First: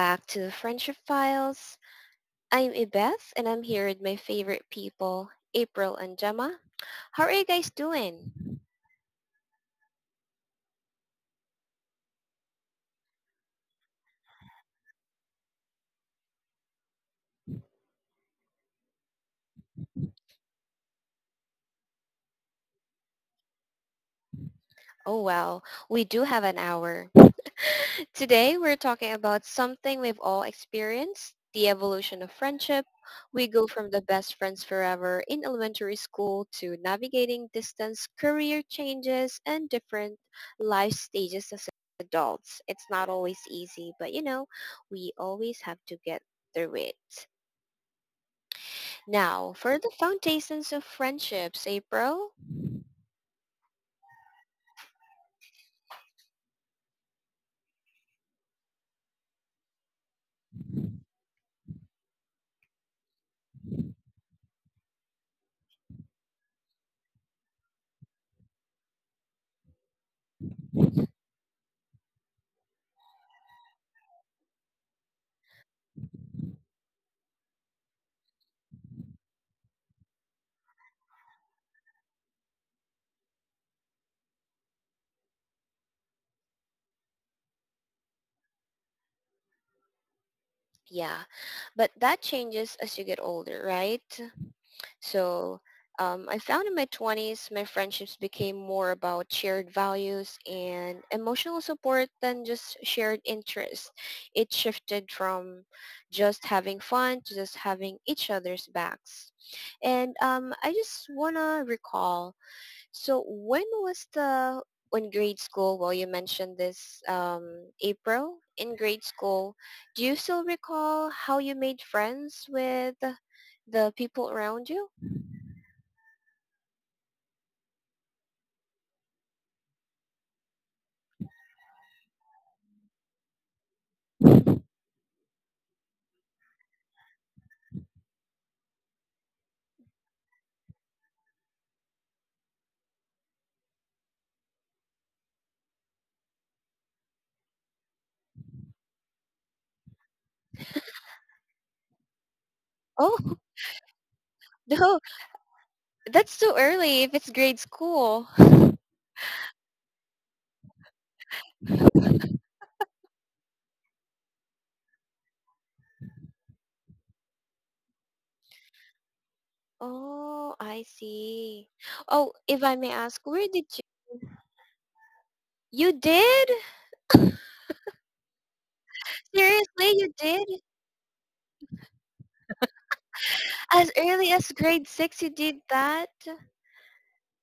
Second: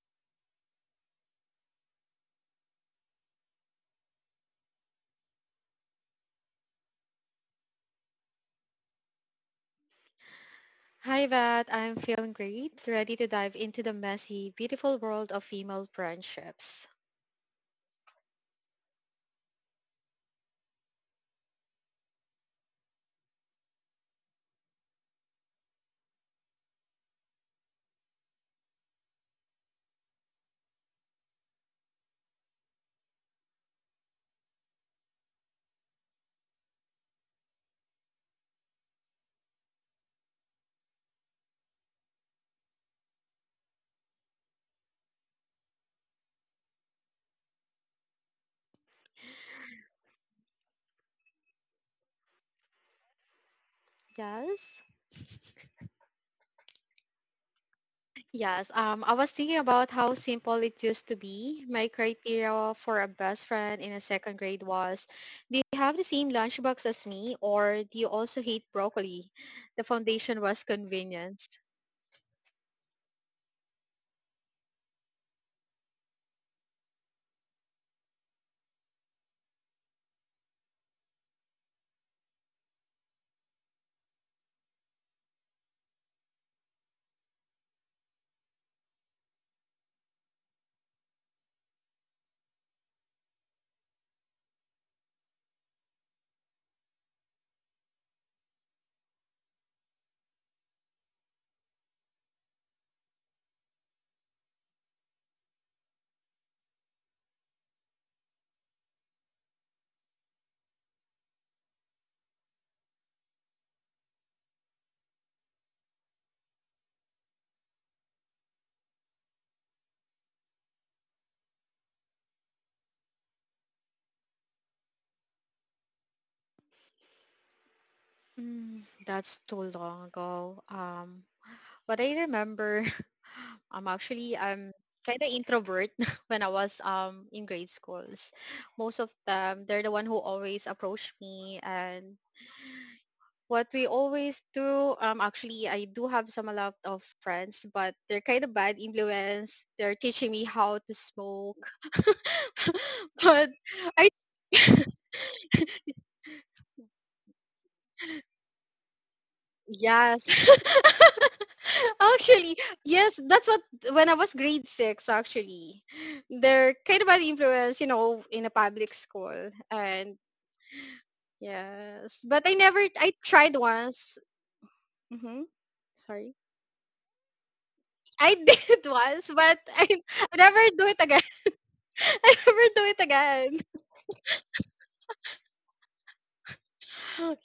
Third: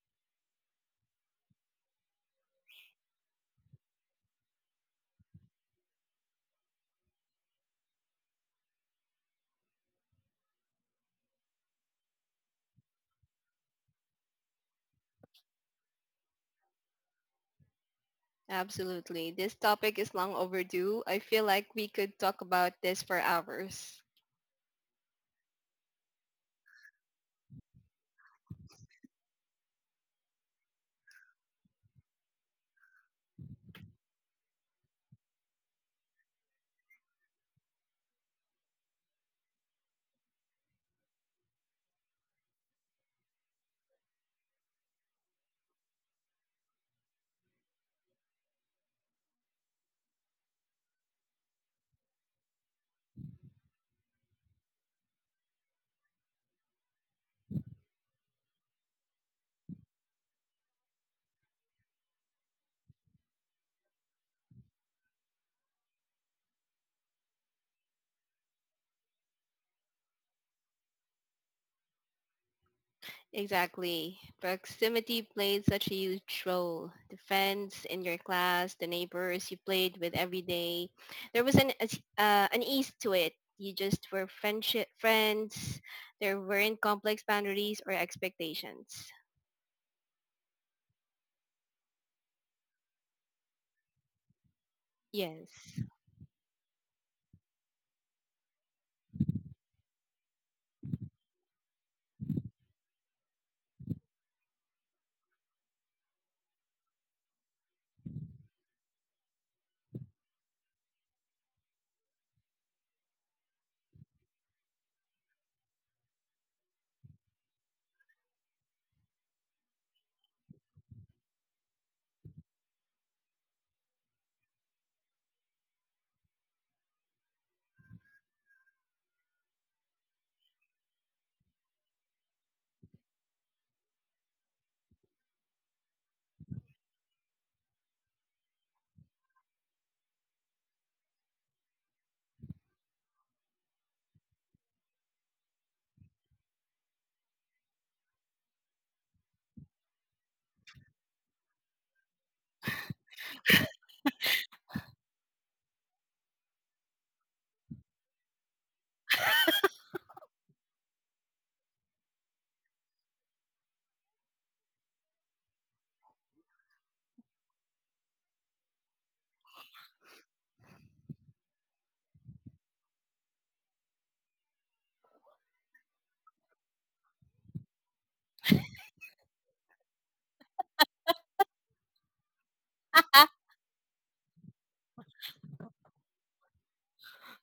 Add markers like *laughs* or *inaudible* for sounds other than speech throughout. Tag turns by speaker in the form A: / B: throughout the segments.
A: back to the Friendship Files. I'm Ibeth and I'm here with my favorite people, April and Gemma. How are you guys doing?
B: Hi, Vat. I'm feeling great, ready to dive into the messy, beautiful world of female friendships.
C: Absolutely. This topic is long overdue. I feel like we could talk about this for hours.
A: Oh wow, we do have an hour. *laughs* Today we're talking about something we've all experienced, the evolution of friendship. We go from the best friends forever in elementary school to navigating distance, career changes, and different life stages as adults. It's not always easy, but we always have to get through it. Now, for the foundations of friendships, April,
B: Yes? Yes. I was thinking about how simple it used to be. My criteria for a best friend in a second grade was, do you have the same lunchbox as me or do you also hate broccoli? The foundation was convenience.
C: Exactly. Proximity played such a huge role. The friends in your class, the neighbors you played with every day. There was an ease to it. You just were friendship friends. There weren't complex boundaries or expectations.
A: yeah, but that changes as you get older, right?
C: Yes.
A: So I found in my 20s, my friendships became more about shared values and emotional support than just shared interests. It shifted from just having fun to just having each other's backs. And I just want to recall, so when was the, in grade school, well, you mentioned this April, in grade school, do you still recall how you made friends with the people around you?
B: That's too long ago. But I remember *laughs* I'm actually
A: Oh,
B: I'm kind of introvert *laughs* when I was in grade schools. Most of them, they're the one who always approach me, and what we always do, actually I do have some a lot of friends, but they're kind of bad influence. They're teaching me how to smoke. *laughs* but I.
A: *laughs* no, that's too early if it's grade school.
B: Yes. *laughs* Actually, yes, that's what when I was grade six actually. They're kind of an influence, in a public school. And
A: Oh, I see.
B: yes.
A: Oh,
B: But I
A: if I
B: never,
A: may
B: I
A: ask, where
B: tried
A: did you?
B: once. Mm-hmm.
A: You
B: Sorry.
A: did?
B: I *laughs* did once, but I,
A: Seriously, you
B: *laughs* I
A: did?
B: never do it again. *laughs* I never do it
C: Ah,
B: again. *laughs*
A: As early as grade six, you did that?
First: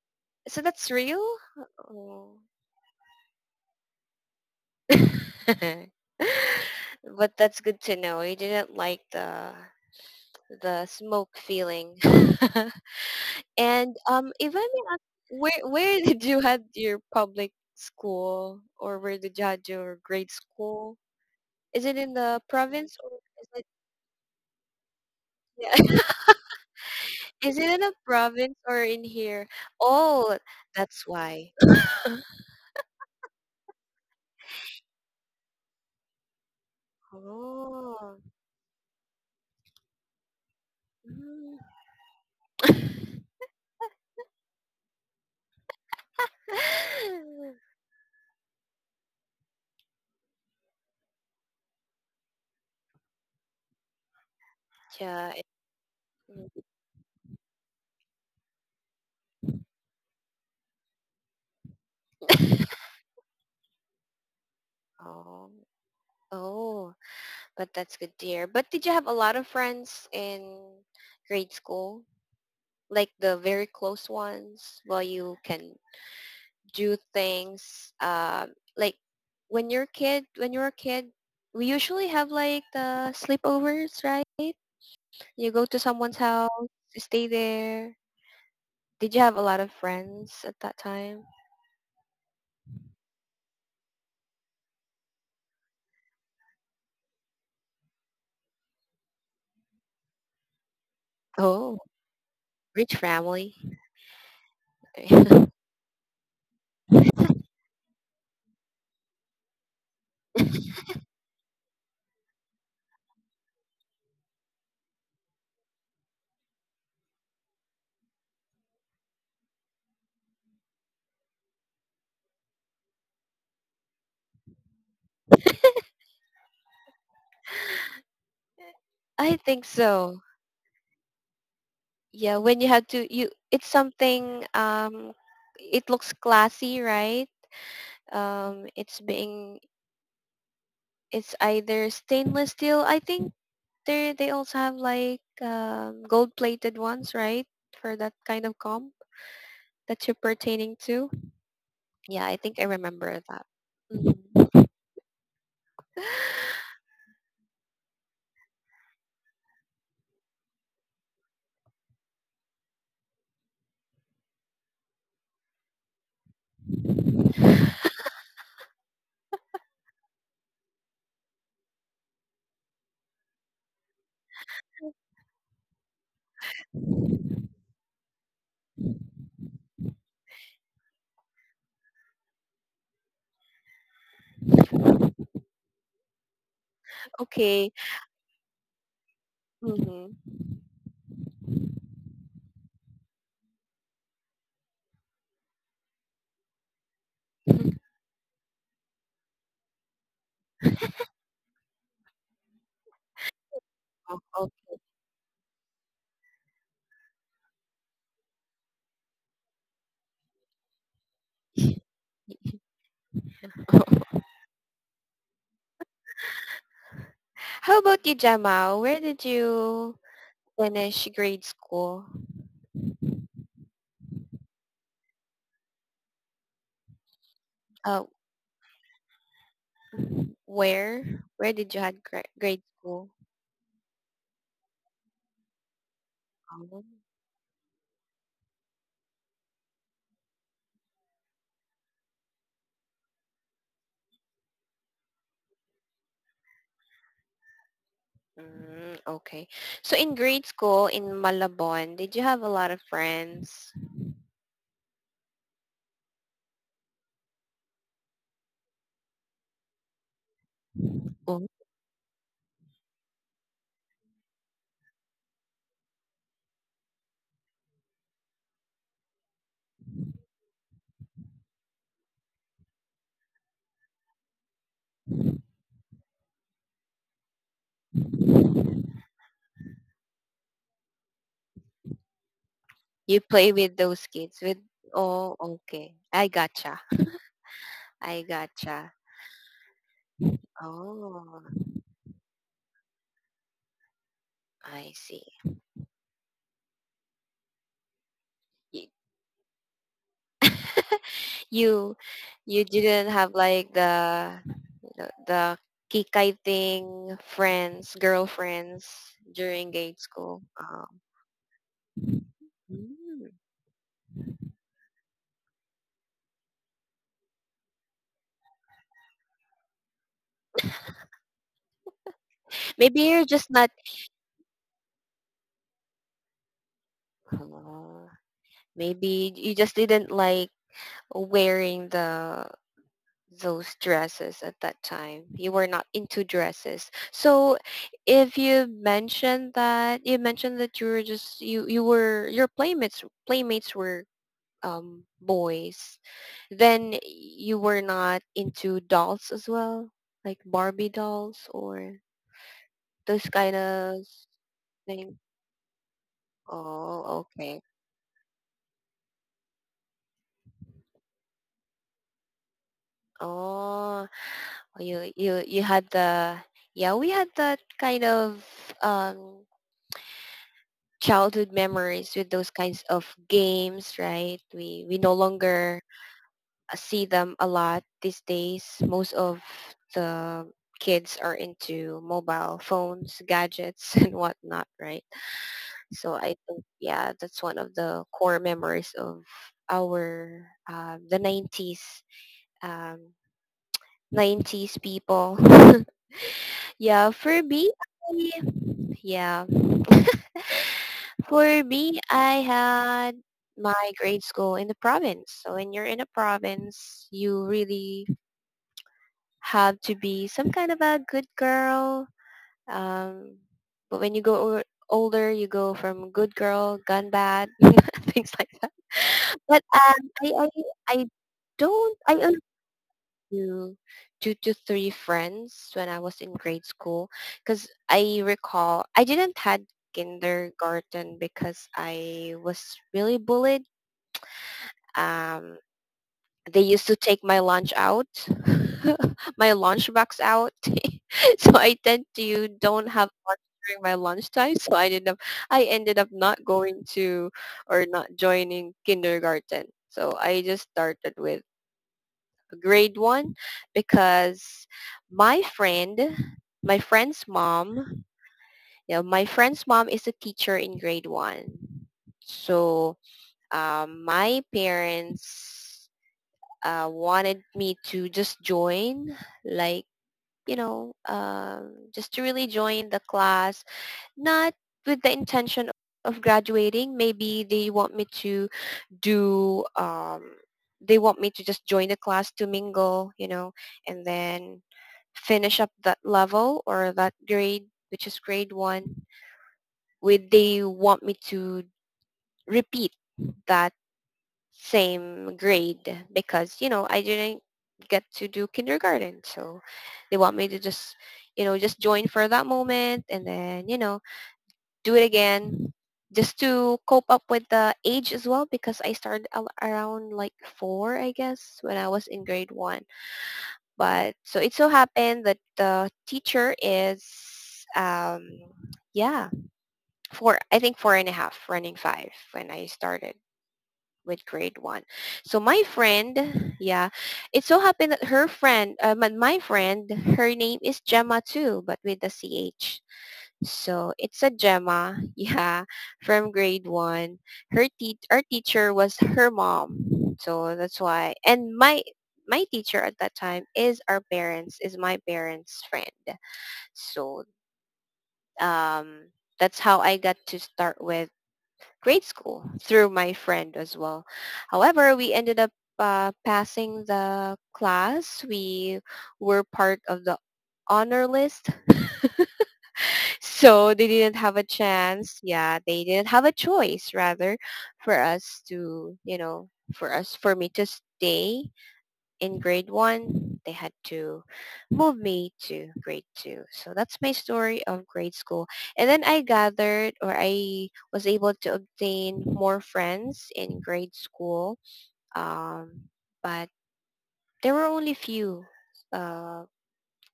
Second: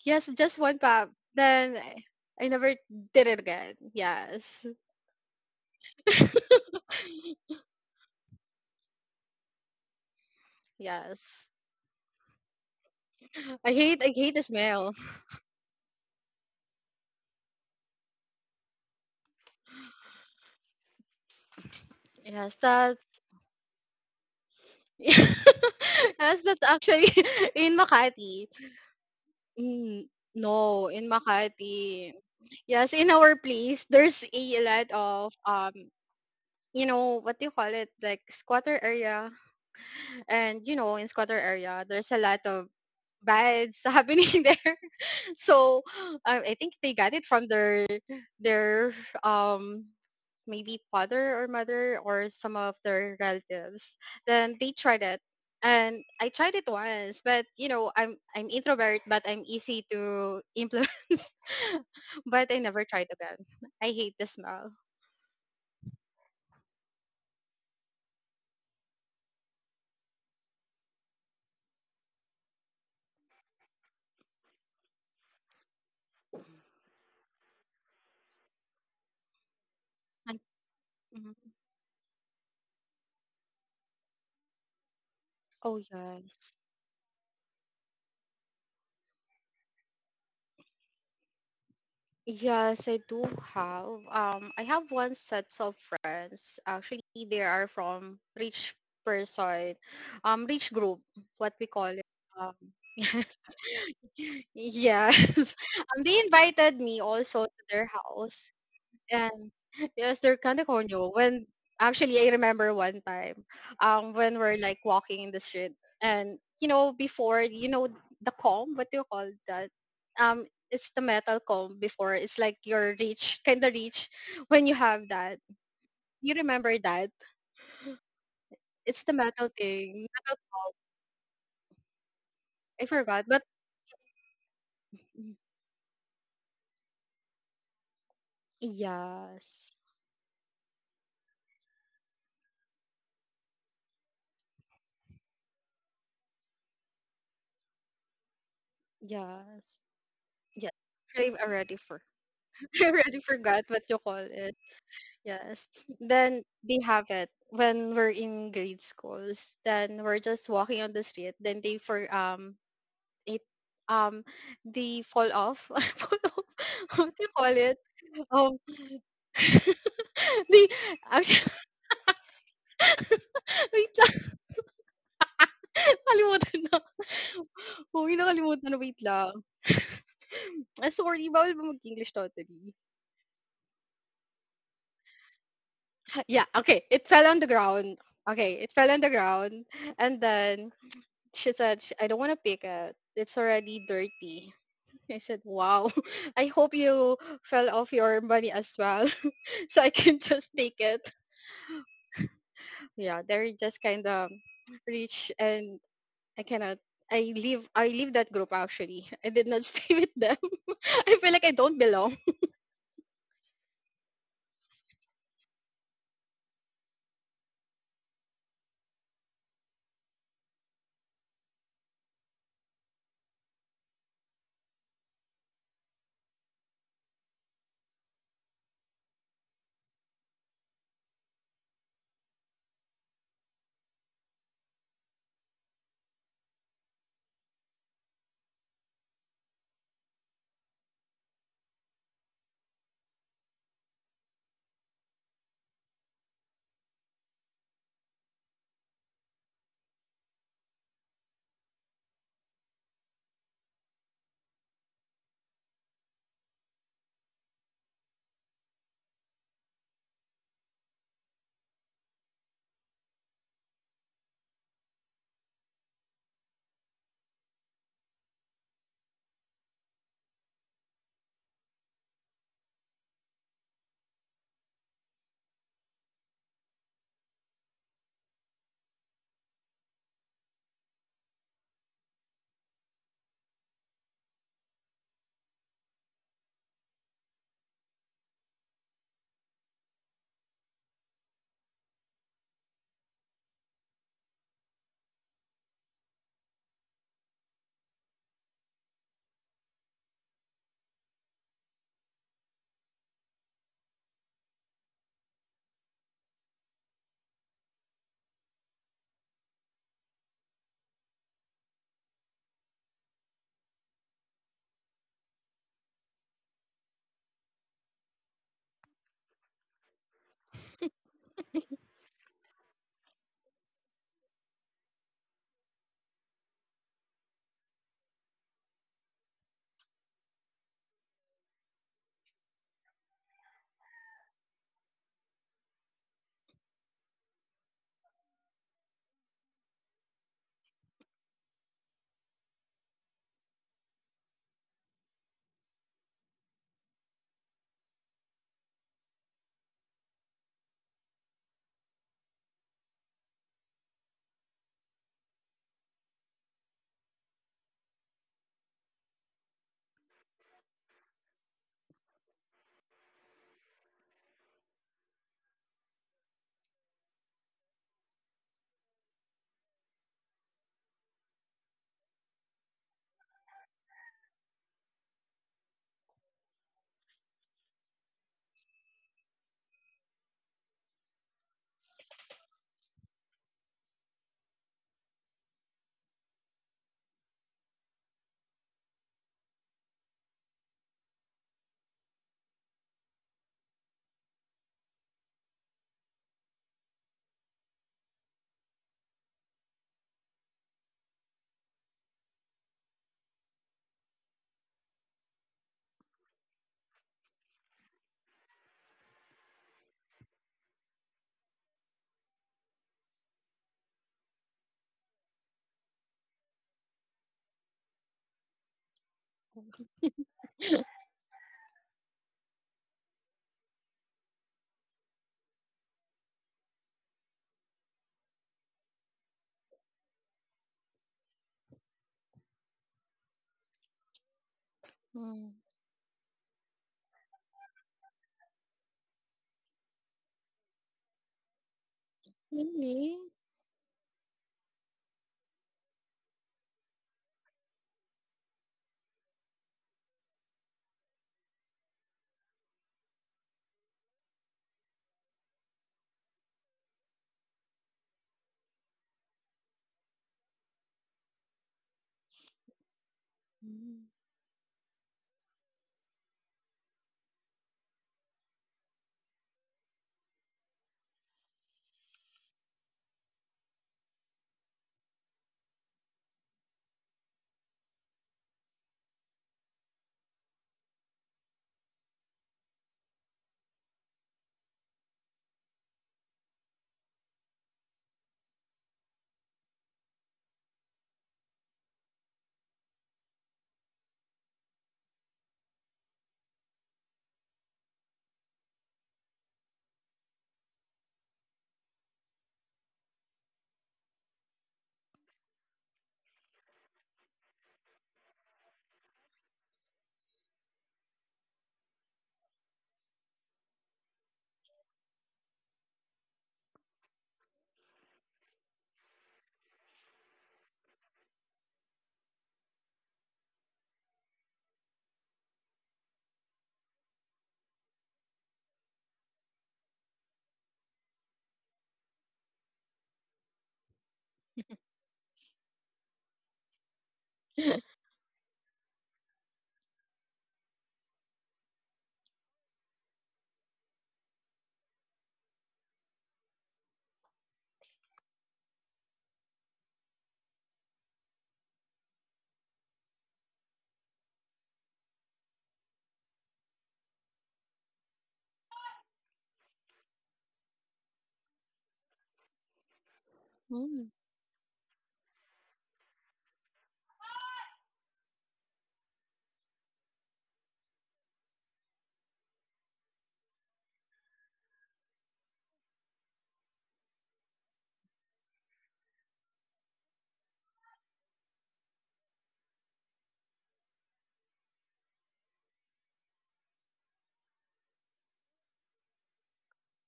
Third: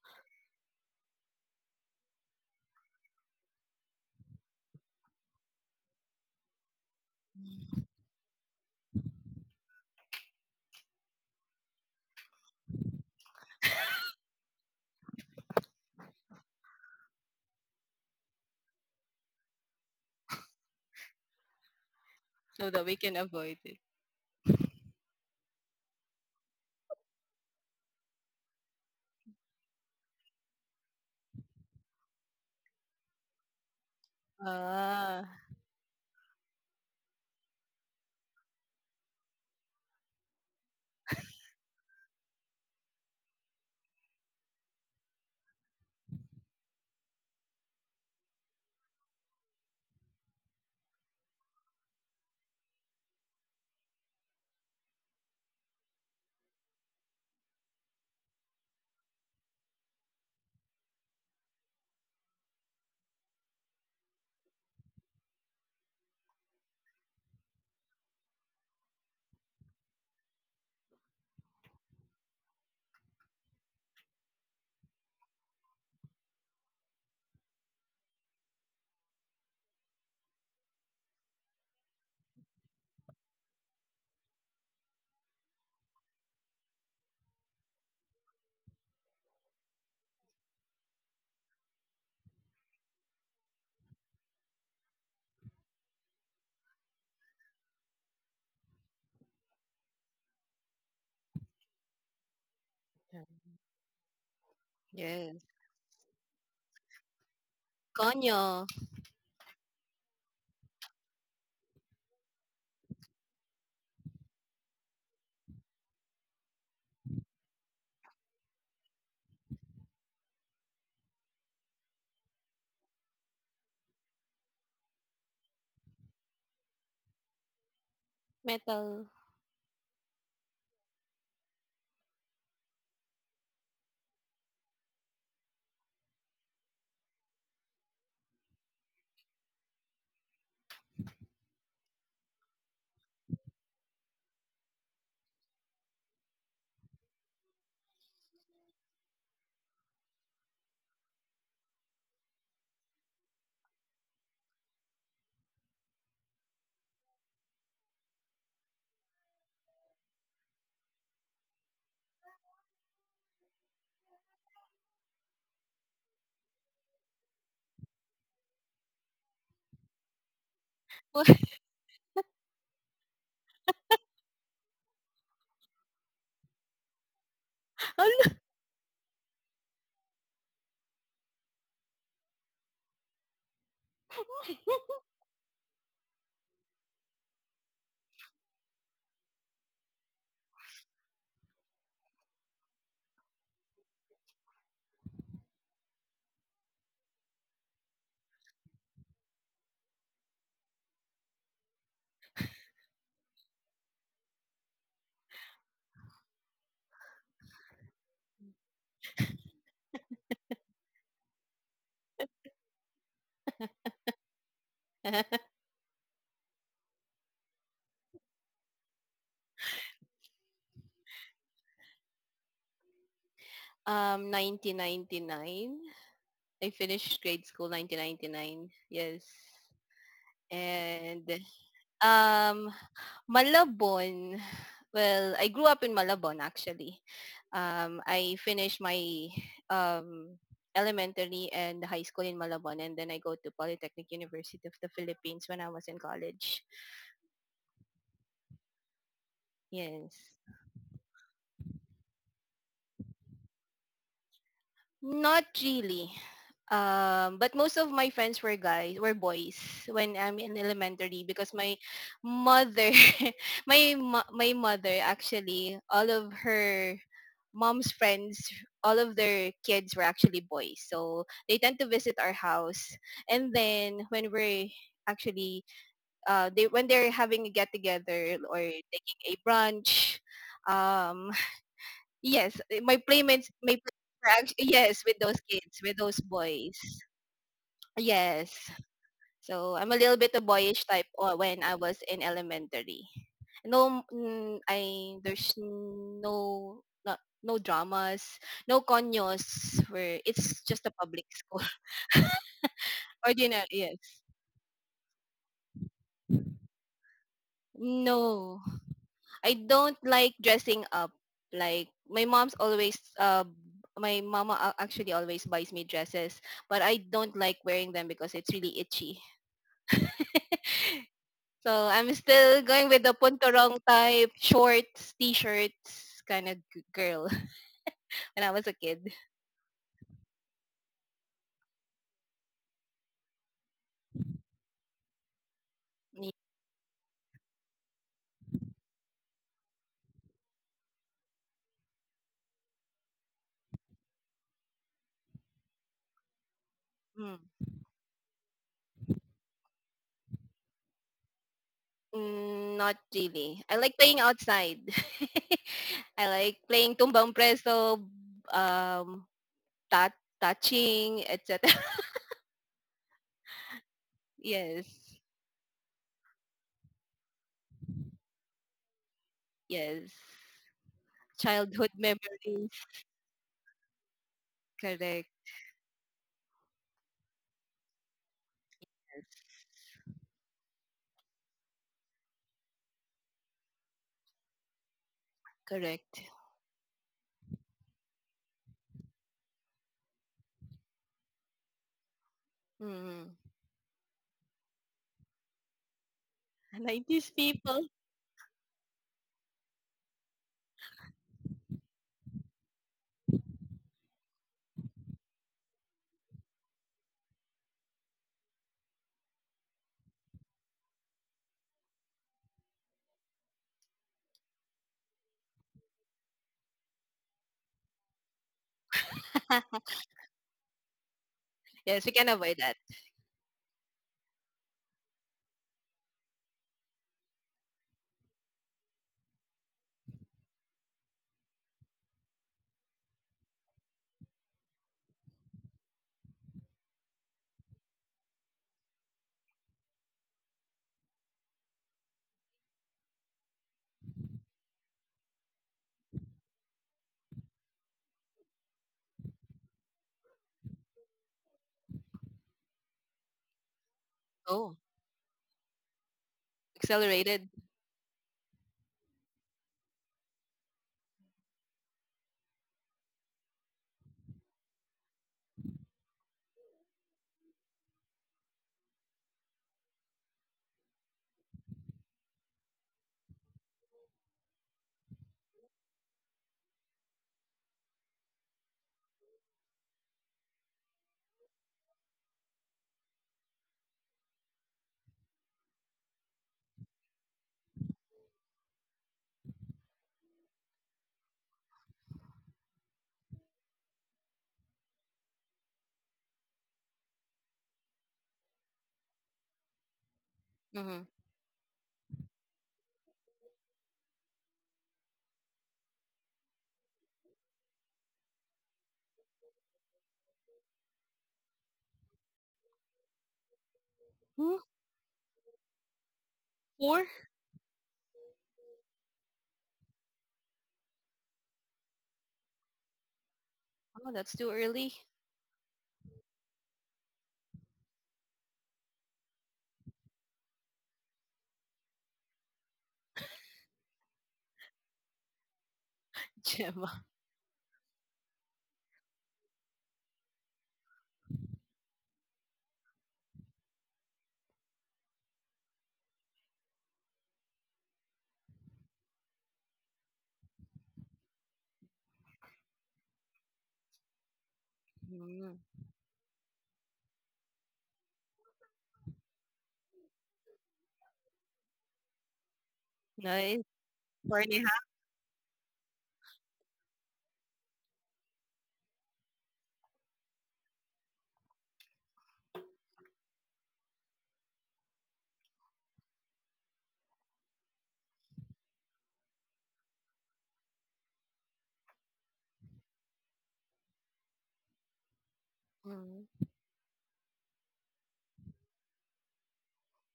B: Yes, just
A: So
B: one
A: that's
B: pop.
A: real?
B: Then I,
A: Oh.
B: I never did it again. Yes.
A: *laughs*
B: *laughs*
A: But that's good to know. You didn't like the smoke
B: yes.
A: feeling. *laughs*
B: I
A: And
B: hate I hate the
A: if I may
B: smell.
A: ask, where *laughs* did you had your public school, or where did you had your grade school? Is it in the
B: Yes,
C: so that we
B: that.
A: province, or
C: can
A: is
C: avoid
A: it,
C: it.
B: *laughs*
A: yeah? *laughs*
B: Yes, that's actually *laughs*
A: Is it
B: in
A: in a
B: Makati.
A: province or in here?
B: Mm,
A: Oh,
B: no,
A: that's
B: in
A: why.
B: Makati. Yes, in our place, there's a lot
C: Ah.
B: of, what do you call it?
A: Oh,
B: Like squatter area. And, in squatter
A: mm.
B: area, there's a lot of bads *laughs* happening there. *laughs* So, I think they got it from their
A: *laughs*
B: their um maybe father or mother or some of their relatives. Then they tried it.
A: Yeah,
B: And I tried
A: mm,
B: it once, but, you know, I'm introvert, but I'm easy to influence. *laughs* but I never tried again. I hate the smell.
A: oh, oh, but that's good to hear. But did you have a lot of friends in grade school? Like the very close ones, while you can do things like, when you're a kid
B: And-
A: when you're a kid
B: mhm.
A: we usually have like the sleepovers, right? You
B: Oh
A: go to someone's
B: yes.
A: house, you stay there. Did you have a lot of friends at that time?
B: Yes, I do have. I have one sets of friends. Actually, they are from person, rich group, what we
A: Oh,
B: call it. Um,
A: rich family.
B: *laughs* yes. *laughs* Yes.
C: Yes.
B: *laughs* They invited me also to their
C: Konyo.
B: house. And *laughs* yes, they're kind of corny. Oh, when actually, I remember one time, when we're like walking in the street, and, you know, before you know the comb, what do you call that? It's the metal comb. Before it's like your reach, kind of reach, when you have that. You remember that?
C: Metal.
B: It's the
A: *laughs* I
B: metal
A: think
B: thing,
A: so.
B: metal comb.
A: Yeah, when you have
B: I
A: to you,
B: forgot, but
A: it's something. It looks classy, right? It's being,
B: yes,
A: it's either stainless steel, I think. There, they also have like gold-plated ones, right? For that kind of comp
B: yes,
A: that you're pertaining
B: yes.
A: to.
B: I already for
A: Yeah, I think I
B: *laughs* I
A: remember
B: already
A: that.
B: forgot what you call it.
A: Hmm.
B: Yes. Then they have it when we're in grade schools. Then we're just walking on the street. Then they for it um they fall off. *laughs* Fall off. *laughs* What do you call it? Um, *laughs* they
C: *laughs*
B: actually *laughs* wait lang. *laughs* Nakalimutan na. *laughs* Uy,
C: What?
B: nakalimutan na. Wait lang. Ah, sorry, bawal ba mag-English totally?
C: *laughs*
B: Yeah, okay. It
A: *laughs*
B: fell on the
A: Okay.
B: ground. Okay, it fell on the ground.
A: Hmm.
B: And then she said, I don't want to pick it. It's already dirty." *laughs* I said, wow. *laughs* I hope you fell off your money as well, *laughs* so I can *laughs* just take it. Yeah, they're just kind
A: Oh,
B: of
A: okay.
B: rich, and I cannot. I leave that group actually. I did not *laughs* stay with them. *laughs* I feel like I don't belong.
A: How about you, Jamal? Where did you finish grade school?
C: 1999. I finished grade school
A: Uh,
C: 1999. Yes.
A: where?
C: And
A: Where did you had grade
C: um,
A: school?
C: Malabon. Well, I grew up in Malabon
A: Oh,
C: actually. I finished my um, elementary and high school in Malabon, and then I go to Polytechnic University of the Philippines when I was in college.
A: mm, okay. So in
C: Yes.
A: grade school in Malabon, did you have a lot of friends?
C: Not really. But most of my friends were boys when I'm in elementary, because my mother, *laughs* my mother actually, all of her mom's friends, all of their kids were actually boys. So they tend to visit our house, and then when we're actually, they when they're having a get together or taking a brunch. um, Yes, my
A: You
C: playmates
A: play
C: my
A: with
C: playmates
A: those
C: are
A: kids
C: act
A: with,
C: yes, with
A: oh,
C: those kids,
A: okay.
C: with those
A: I
C: boys.
A: gotcha. I
C: Yes.
A: gotcha.
C: So, I'm a little bit a boyish type o
A: Oh,
C: when I was in elementary. No,
A: I
C: I
A: see.
C: there's no dramas, no
A: Y-
C: conyos, where it's just a public school.
A: You you didn't
C: *laughs*
A: have
C: Ordinary,
A: like
C: yes.
A: the kikiting friends,
C: No.
A: girlfriends
C: I
A: during
C: don't
A: grade
C: like
A: school.
C: dressing up. Like my mom's always,
A: Mm.
C: my mama actually always buys me dresses, but I don't like wearing them because it's really itchy. *laughs* So I'm still going
A: Maybe
C: with the
A: you're just not.
C: punturong type shorts, t-shirts kind of girl
A: Oh,
C: *laughs* when I was a kid.
A: maybe you just didn't like wearing the those dresses at that time. You were not into
C: Me-
A: dresses. So, if you mentioned that you were just you were, your playmates were boys, then
C: Mm.
A: you were not into dolls as well, like Barbie dolls or
C: Mm, not
A: those kind
C: really. I like
A: of
C: playing outside.
A: thing.
C: *laughs* I like playing
A: Oh,
C: tumbang
A: okay.
C: preso, um, touching, etc.
A: Oh,
C: *laughs* yes,
A: you had the, yeah, we had that kind of um
C: yes.
A: childhood
C: Childhood *laughs*
A: memories with those
C: memories.
A: kinds of games, right? We no
C: Correct.
A: longer see them a lot these days. Most of
C: Yes.
A: the kids are into mobile phones, gadgets, *laughs* and whatnot, right? So
C: Correct.
A: I think, yeah, that's one of the core memories of our the 90s um,
C: Mm.
A: nineties people. *laughs* Yeah,
C: 90s
A: for me,
C: people.
A: I- yeah. For me, I had my grade school in the province. So when you're in a province, you really have to be some kind of a good girl. Um, but when you go older, you go from good girl, gun bad, *laughs* things like that. But
C: *laughs*
A: I don't,
C: Yes, we
A: I
C: can
A: only
C: avoid that.
A: knew two to three friends when I was in grade school because I recall I didn't had kindergarten because I was really bullied. Um,
B: Mm.
A: they used to take my lunch out, *laughs* my lunchbox out. *laughs* So I tend to don't have
B: Really?
A: lunch during my lunchtime. *laughs* So I ended up not going to or not joining kindergarten. So I just started with grade one because
C: Oh,
A: my friend, my friend's
C: accelerated.
A: mom, yeah, my friend's mom is a teacher in grade one. So
B: Mm.
A: my parents wanted me to just join, like, just to really join the class, not with the intention of graduating. Maybe they want me to do, they want me to just join the class to mingle, and then finish up that level or that grade, which is grade one. Would they want me to repeat that same grade because, I didn't get to do kindergarten, so they want me to just,
C: Mm-hmm.
A: just join for that moment and then, do it again just to cope up with the age as well, because I started around like 4, I guess, when I was in grade 1. But so it
C: Hmm,
A: so happened that the teacher is
C: 4?
A: yeah, four, I think four and a half, running five when I started
C: Oh,
A: with
C: that's too
A: grade one.
C: early.
A: So my friend, yeah, it so happened that her friend, my friend, her name is Gemma too, but with the CH. So it's a Gemma, *laughs* yeah, from
C: *laughs*
A: grade
C: Gemma.
A: one. Her
B: *laughs*
A: our teacher was her mom. So that's why. And my teacher at that time is our parents, is my parents' friend. So um, that's how I got to start with grade school through my friend as well. However, we ended up
C: Mm.
A: passing the class. We were part of the honor list. *laughs*
C: Nice.
A: So they
B: Mm.
A: didn't have
C: Four
A: a
C: and a half.
A: chance. Yeah, they didn't have a choice rather, for us to, for us, for me to stay in grade one, they had to move me to grade two. So that's my story of grade school. And then I gathered, or I was able to obtain more friends in grade school. Um,
C: Mm.
A: but there were only few uh,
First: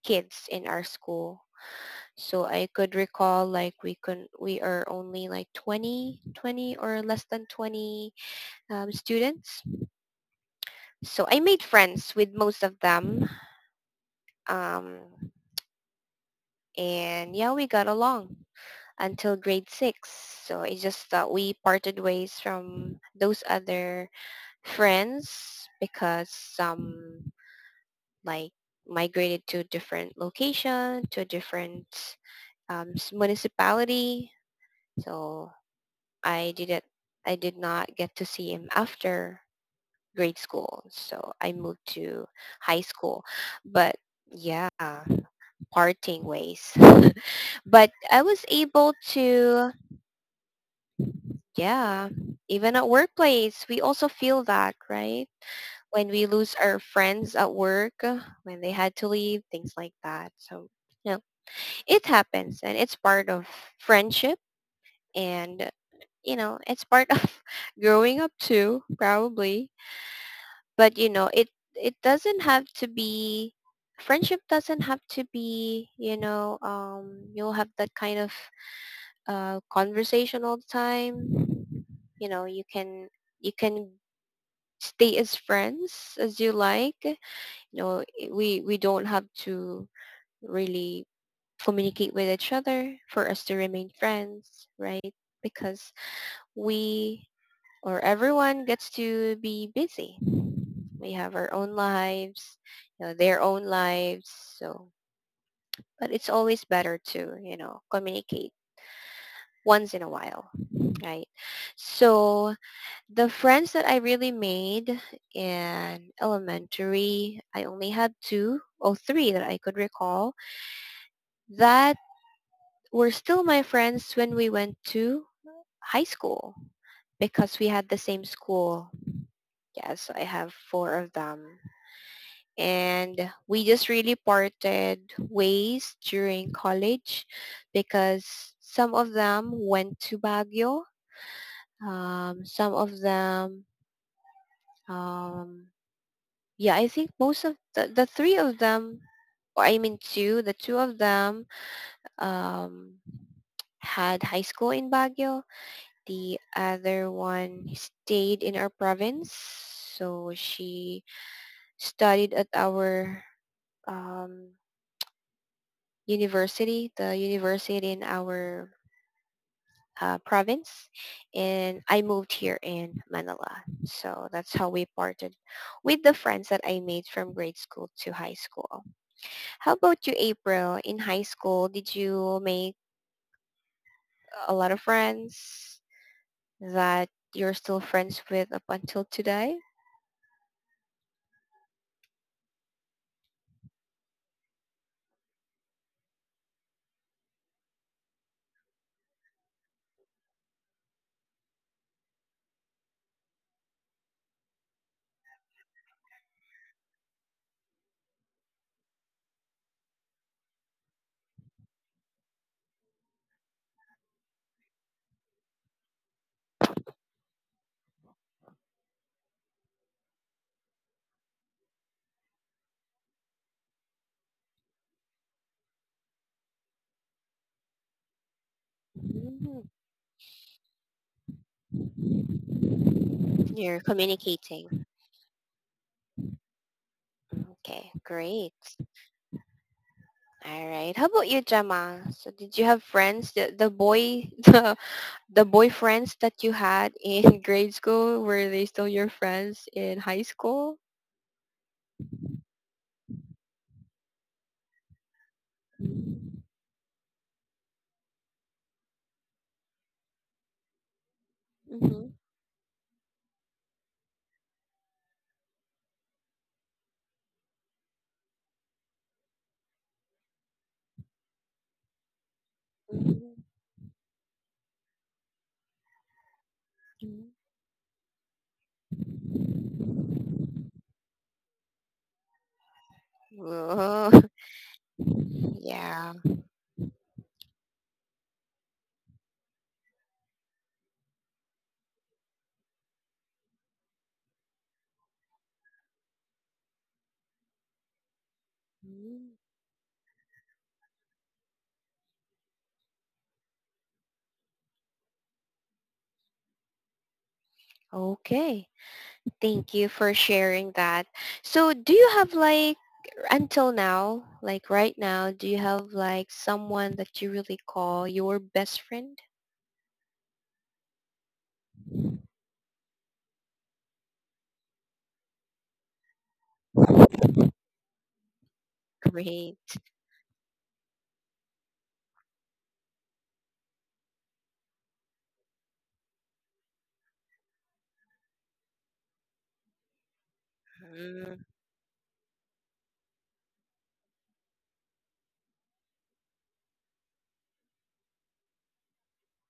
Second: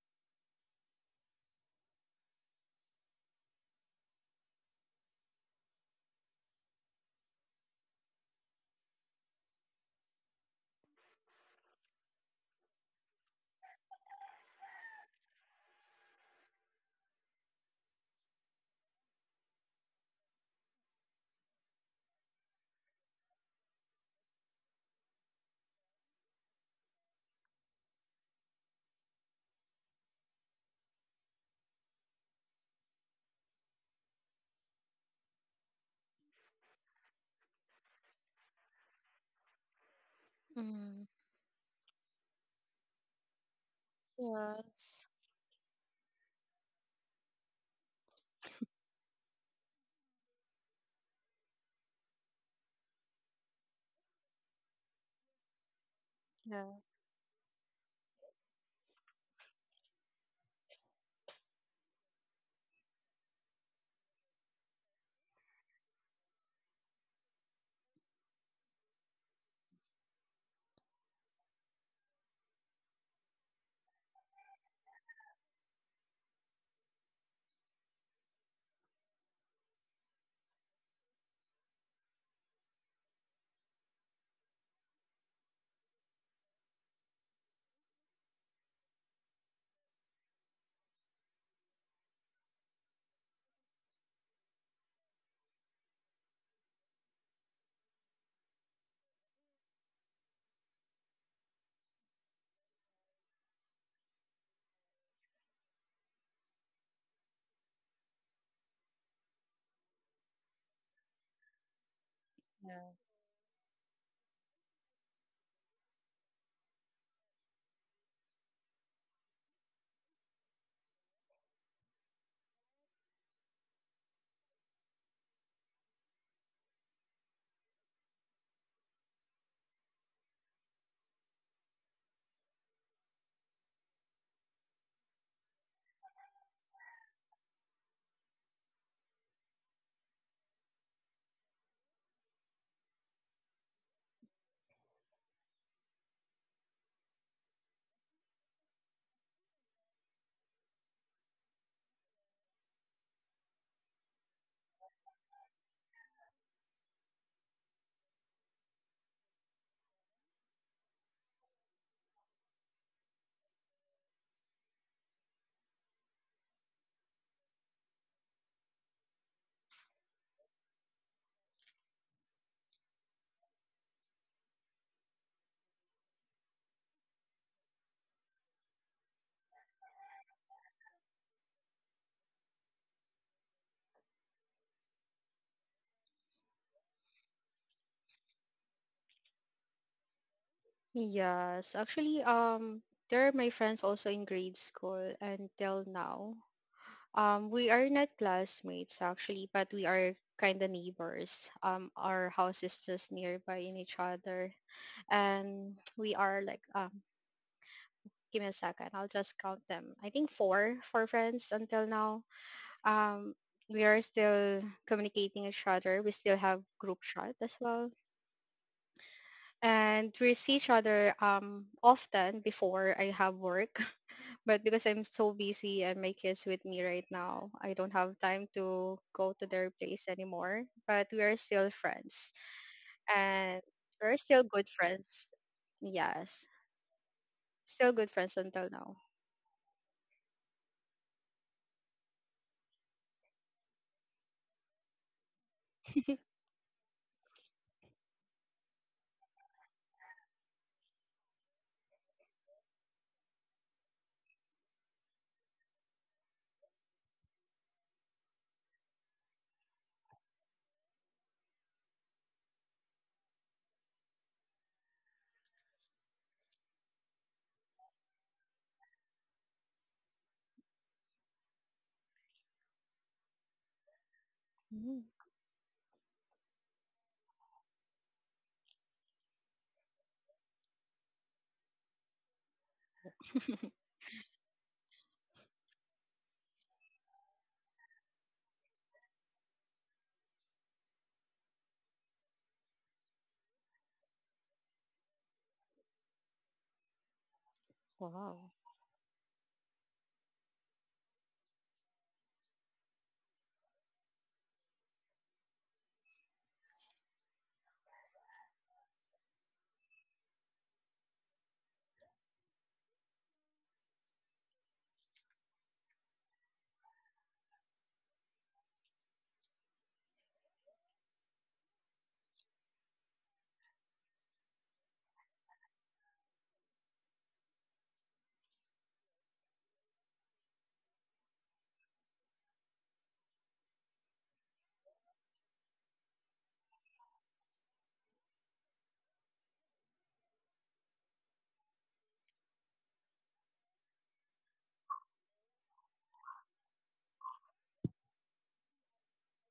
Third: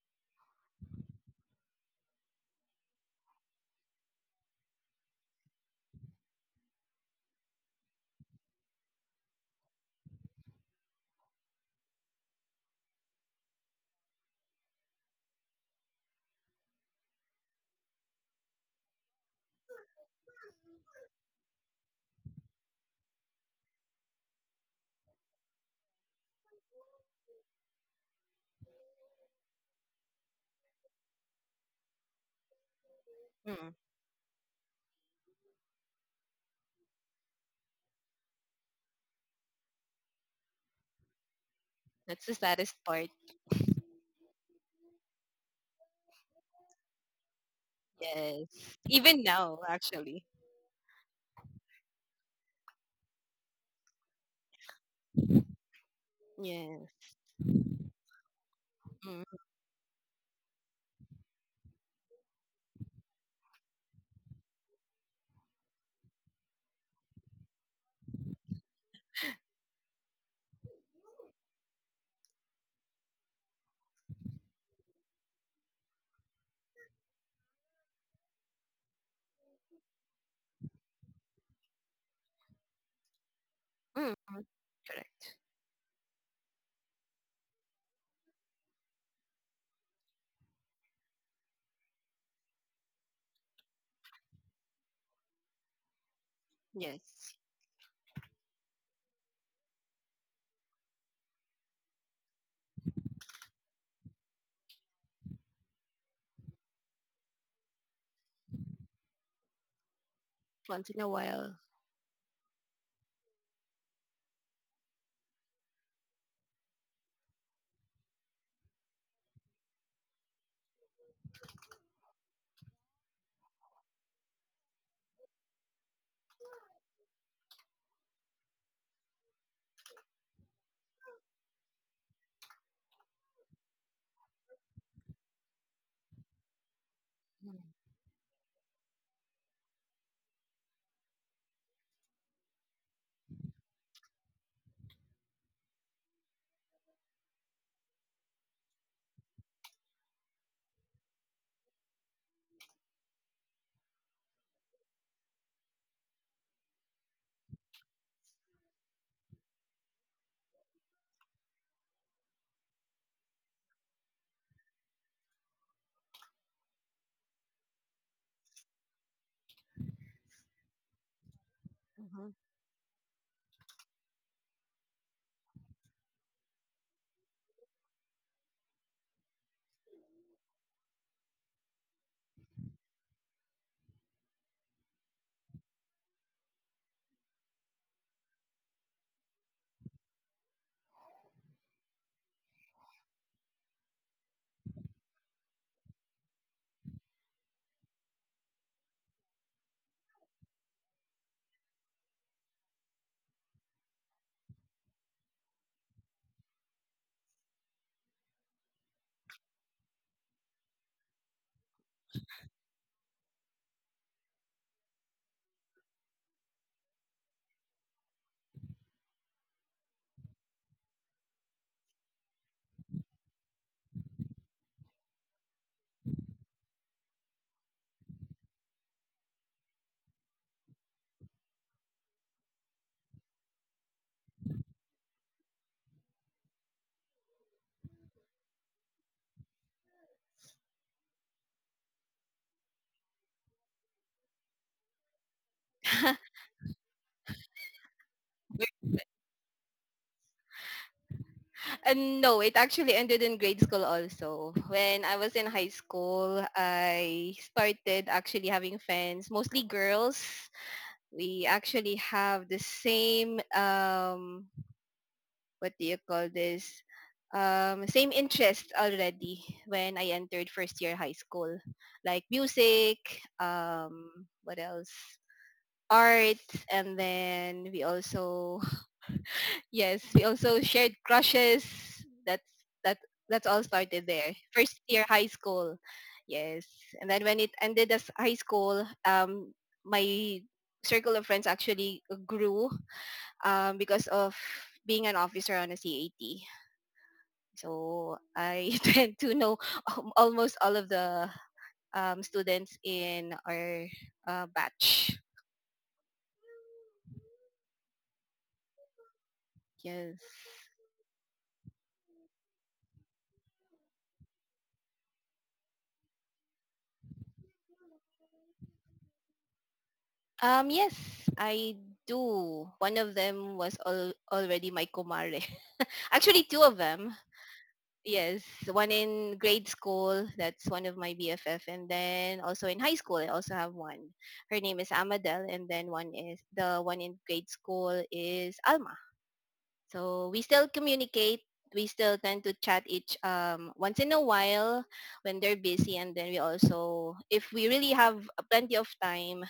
A: kids in our school. So I could recall, like, we are only like 20, 20 or less than 20 students. So I made friends with most of them. Um, and yeah, we got along until grade six. So it's just that we parted ways from those other friends because some like migrated to a different location, to a different
C: Mm.
A: municipality. So I didn't, I did not get to see him after grade school.
B: Mm.
A: So I moved
C: That's the
A: to
C: saddest
A: high
C: part.
A: school, but, yeah,
B: Yes.
A: parting ways. *laughs* But I
C: Yes.
A: was able
C: Even now,
A: to,
C: actually.
A: yeah, even at workplace, we also feel that, right? When we lose
B: Yeah.
A: our
C: Yes.
A: friends at work, when they had to
C: Mm.
A: leave, things like that. So, you know, it happens, and it's part of friendship, and, it's part of *laughs* growing up too, probably. But, it doesn't have to be, friendship doesn't have to be, you'll have that kind of conversation all the time. You know, you can
C: Mm.
A: stay
C: Correct.
A: as friends as you like. You know, we don't have to really communicate with each other for us to remain friends, right? Because we,
C: Yes.
A: or everyone gets to be busy. We have our own lives, their own lives. So, but it's always better to, communicate once in a while,
C: Once in a
A: right?
C: while.
A: So,
B: Yeah.
A: the friends that I really made in elementary, I only had two or three that I could recall that were still my friends when we went to high school because we had the same school. Yes, I have four of them. And we just really parted ways during college because some of them went to Baguio. Some of them um, yeah, I think most of the, three of them, or I mean two, the two of them um, had high school in Baguio. The other one stayed in our province. So she studied at our um, university, the university in our province. And I
C: Mhm.
A: moved here in Manila. So that's how we parted with the friends that I made from grade school to high school. How about you, April? In high school, did you make a lot of friends that you're still friends with up until today?
B: Yes, actually, they're my friends also in grade school until now. We are not classmates actually, but we are kind of neighbors. Our house is just nearby in each other, and we are like, give me a second, I'll just count them. I think four, four friends until now. Um, we are still communicating each other. We still have group chat as well, and we see each other often before I have work. *laughs* But because I'm so busy and my kids with me right now, I don't have time to go to
A: Mm.
B: their place anymore. But we are still friends, and
A: You're
B: we're still good
A: communicating.
B: friends. Yes. Still
A: Okay,
B: good friends
A: great.
B: until now.
A: All right. How about you, Gemma? So did you have friends, the boy, *laughs* the boyfriends
C: *laughs*
A: that you had in *laughs* grade school, were they still your friends in high school?
C: And no, it actually ended in grade school also. When I was in high school, I started actually having friends, mostly girls. We actually
A: Mm-hmm.
C: have the same, what do you call this? Same interest already when I entered first year high school, like music,
A: Mm-hmm.
C: what else?
B: Mm,
C: Art, and then we also Yes, we also shared crushes. That's that that's all started
A: Oh,
C: there. First year high school.
A: *laughs* yeah.
C: Yes. And then when it ended as high school, my circle of friends actually grew because of being an officer on a CAT. So
B: wow.
C: I *laughs* tend to
A: Mm.
C: know almost all of the students in our batch.
A: Okay. Thank you for
C: Yes.
A: sharing that. So do you have like, until now, like right now, do you have like someone that you really call your best friend?
C: Yes, I do. One of them was already my kumare. *laughs* Actually, two of them. Yes, one in
A: Great.
C: grade school. That's one of my BFF, and then also in high school, I also have one. Her name is Amadel, and then one is the one in grade school is Alma. So we still communicate.
A: Mm,
C: We still tend to chat each once in a while when they're busy, and then we also, if we really have plenty of time,